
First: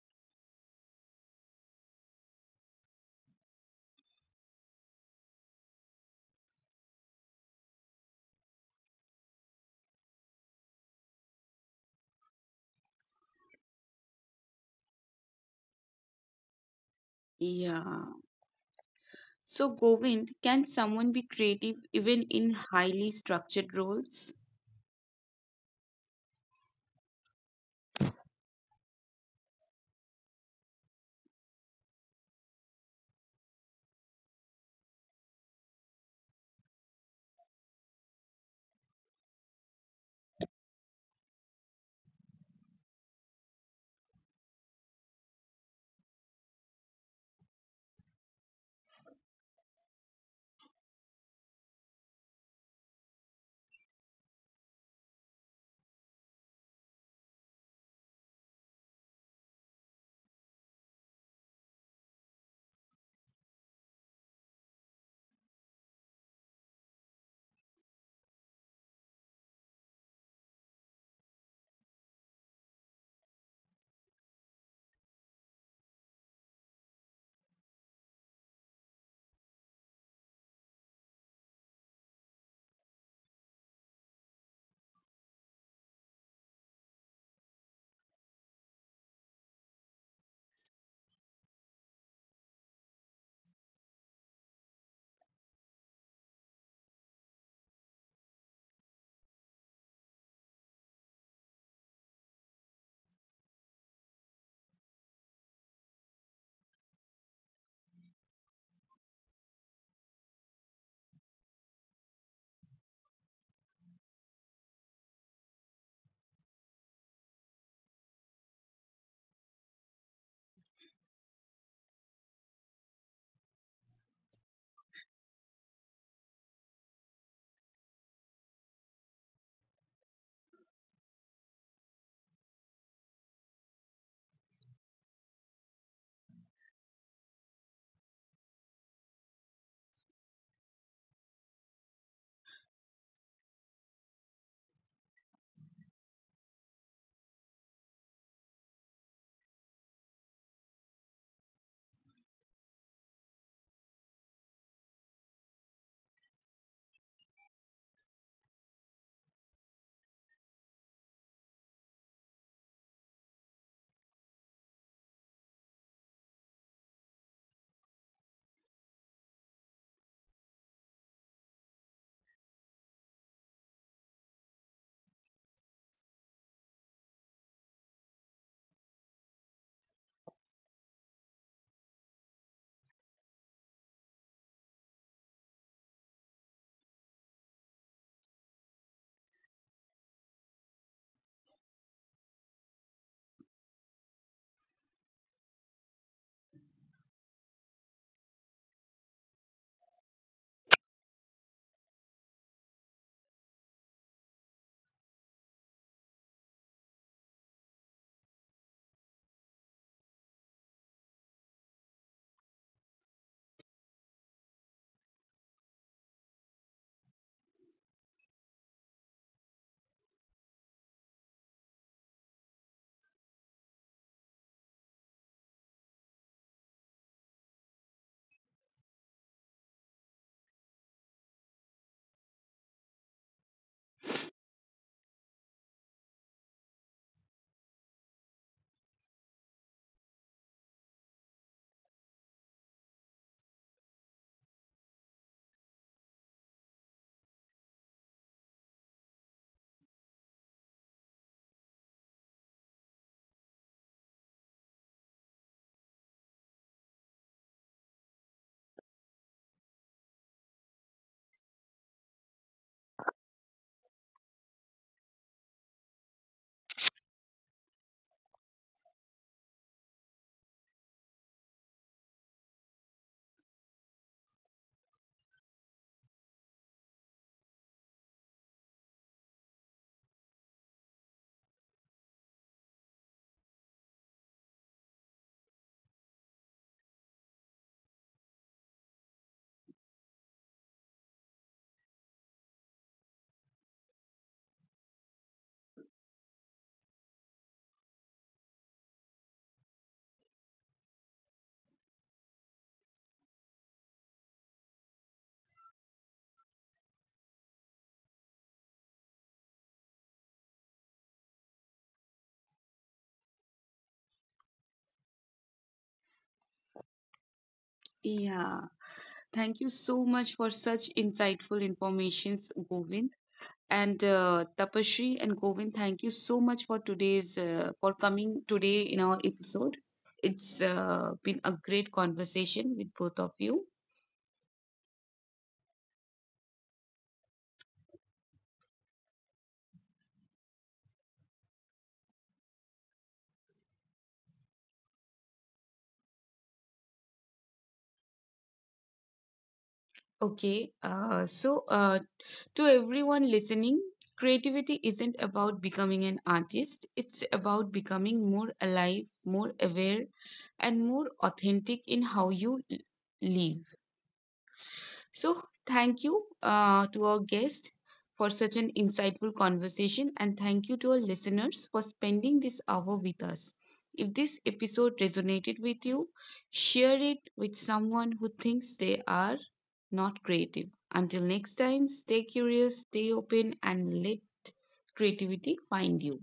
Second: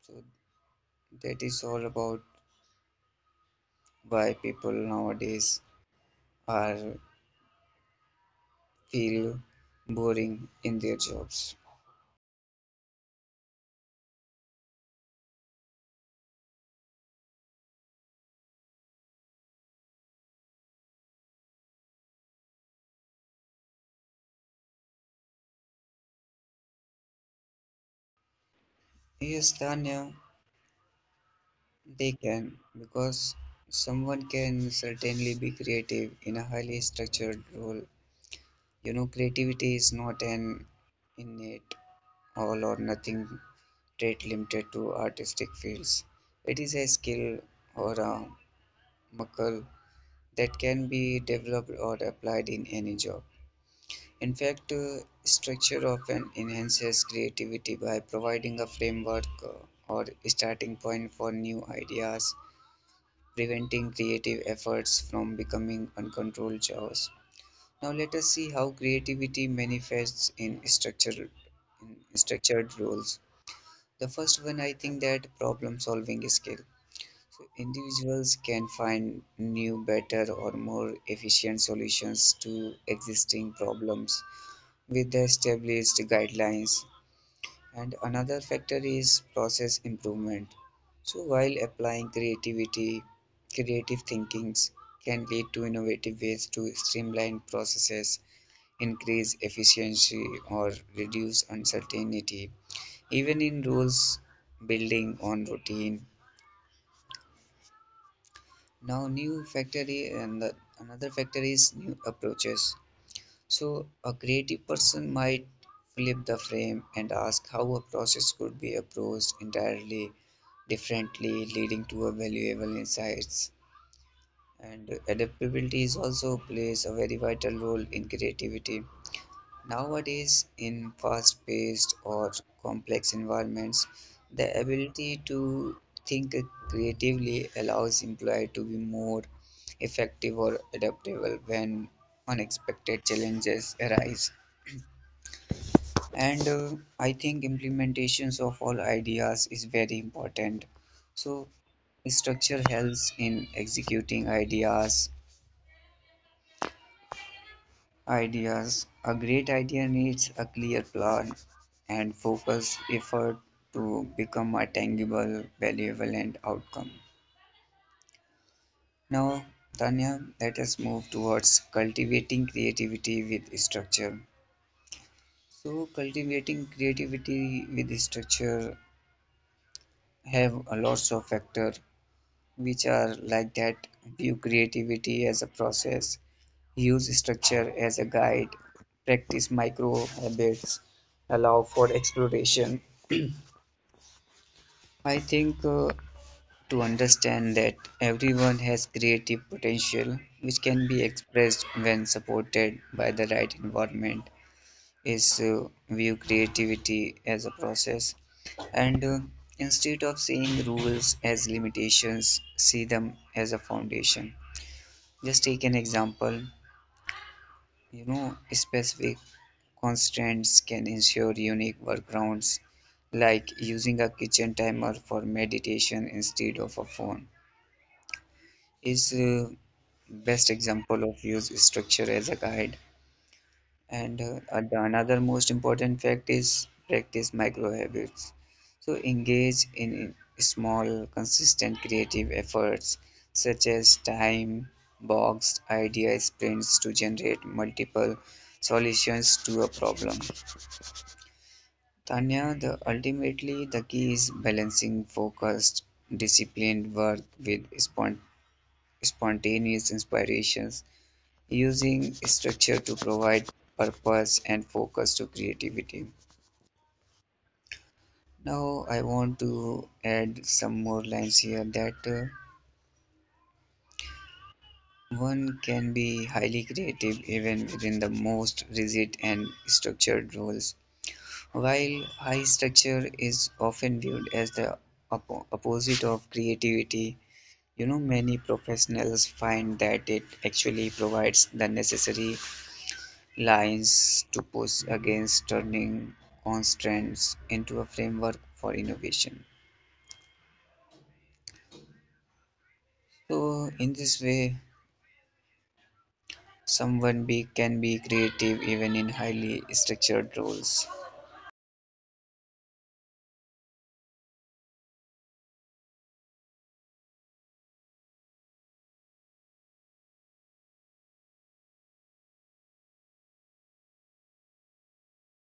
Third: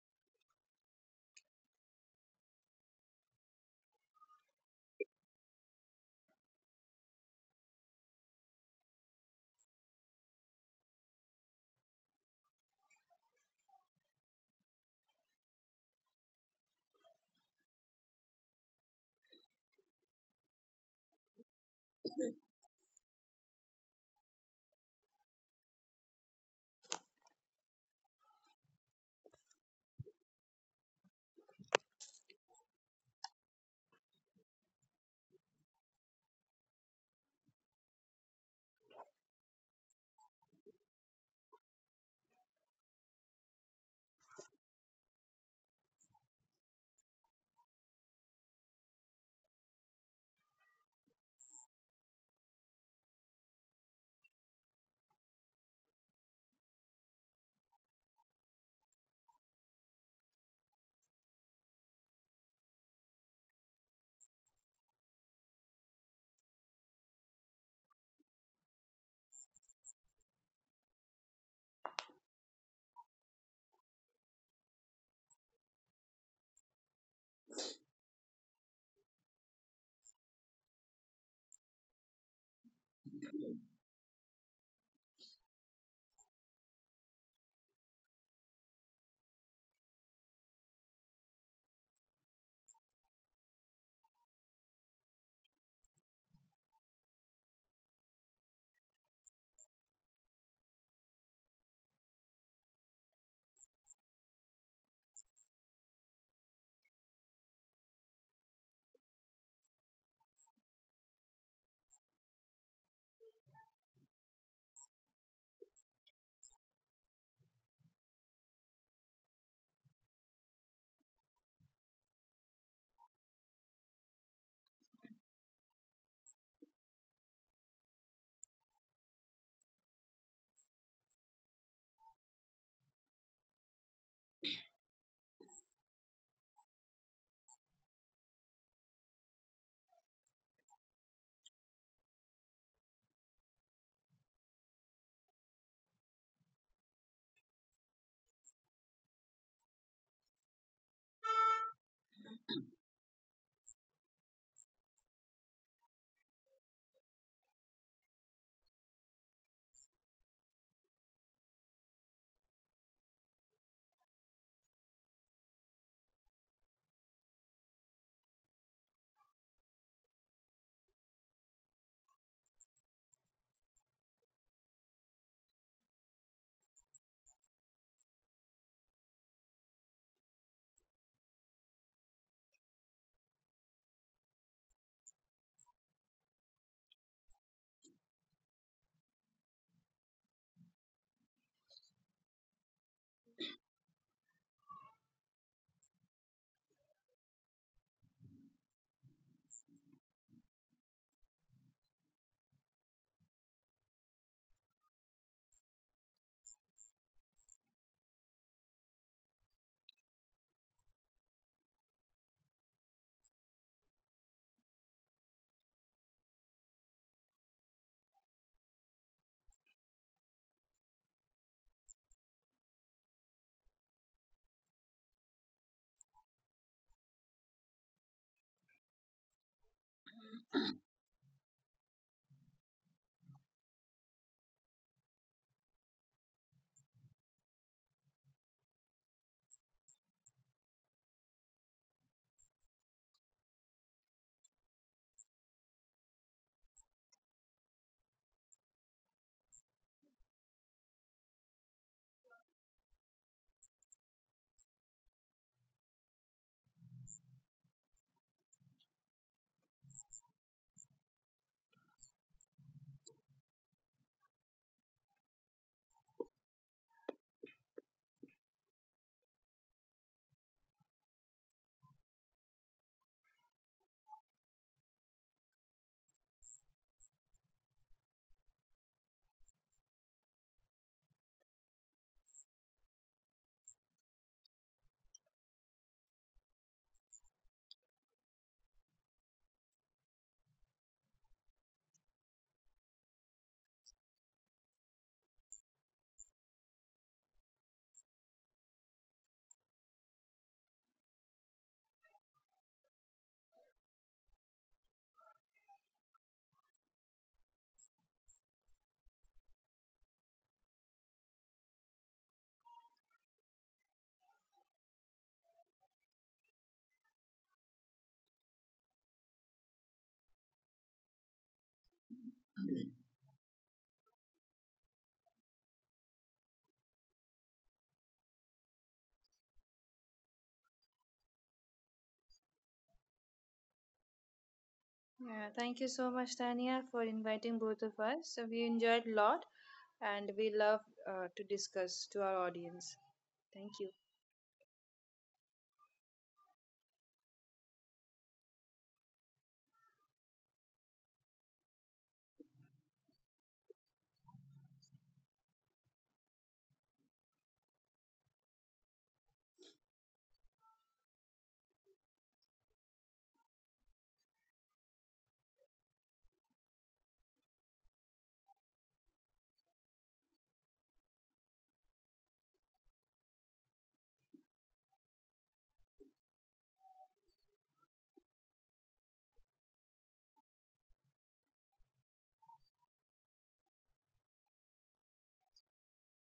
Speaker 3: So that is all about why people nowadays are feel boring in their jobs.
Speaker 1: Yeah, so Govind, can someone be creative even in highly structured roles?
Speaker 3: Yes, Tanya, they can because someone can certainly be creative in a highly structured role. You know, creativity is not an innate all or nothing trait limited to artistic fields. It is a skill or a muscle that can be developed or applied in any job. In fact, structure often enhances creativity by providing a framework or starting point for new ideas, preventing creative efforts from becoming uncontrolled chaos. Now let us see how creativity manifests in structured roles. The first one I think that problem solving skill. So individuals can find new, better or more efficient solutions to existing problems with the established guidelines. And another factor is process improvement. So while applying creativity, creative thinkings can lead to innovative ways to streamline processes, increase efficiency, or reduce uncertainty. Even in rules building on routine. Now, new factory and the, another factor is new approaches. So a creative person might flip the frame and ask how a process could be approached entirely differently, leading to a valuable insights. And adaptability is also plays a very vital role in creativity. Nowadays, in fast-paced or complex environments, the ability to think creatively allows employee to be more effective or adaptable when unexpected challenges arise. And I think implementations of all ideas is very important, so structure helps in executing ideas. A great idea needs a clear plan and focused effort to become a tangible valuable and outcome. Now, Tanya, let us move towards cultivating creativity with structure. So cultivating creativity with structure have a lots of factor which are like that: view creativity as a process, use structure as a guide, practice micro habits, allow for exploration. I think to understand that everyone has creative potential which can be expressed when supported by the right environment is, view creativity as a process, and instead of seeing rules as limitations see them as a foundation. Just take an example. You know, specific constraints can ensure unique workarounds, like using a kitchen timer for meditation instead of a phone. Is, best example of use structure as a guide. And another most important fact is practice micro habits. So engage in small, consistent creative efforts such as time boxed idea sprints to generate multiple solutions to a problem. Tanya, the ultimately the key is balancing focused, disciplined work with spontaneous inspirations, using structure to provide purpose and focus to creativity. Now I want to add some more lines here that one can be highly creative even within the most rigid and structured roles. While high structure is often viewed as the opposite of creativity, you know, many professionals find that it actually provides the necessary lines to push against turning constraints into a framework for innovation. So, in this way, someone big can be creative even in highly structured roles.
Speaker 1: Yeah, thank you so much for such insightful informations, Govind. And Tapashri and Govind, thank you so much for today's for coming today in our episode. It's been a great conversation with both of you.
Speaker 2: Yeah, thank you so much, Tania, for inviting both of us. So we enjoyed a lot and we love to discuss to our audience. Thank you.
Speaker 1: Okay, so to everyone listening, creativity isn't about becoming an artist. It's about becoming more alive, more aware, and more authentic in how you live. So, thank you to our guest for such an insightful conversation, and thank you to our listeners for spending this hour with us. If this episode resonated with you, share it with someone who thinks they are not creative. Until next time, stay curious, stay open, and let creativity find you.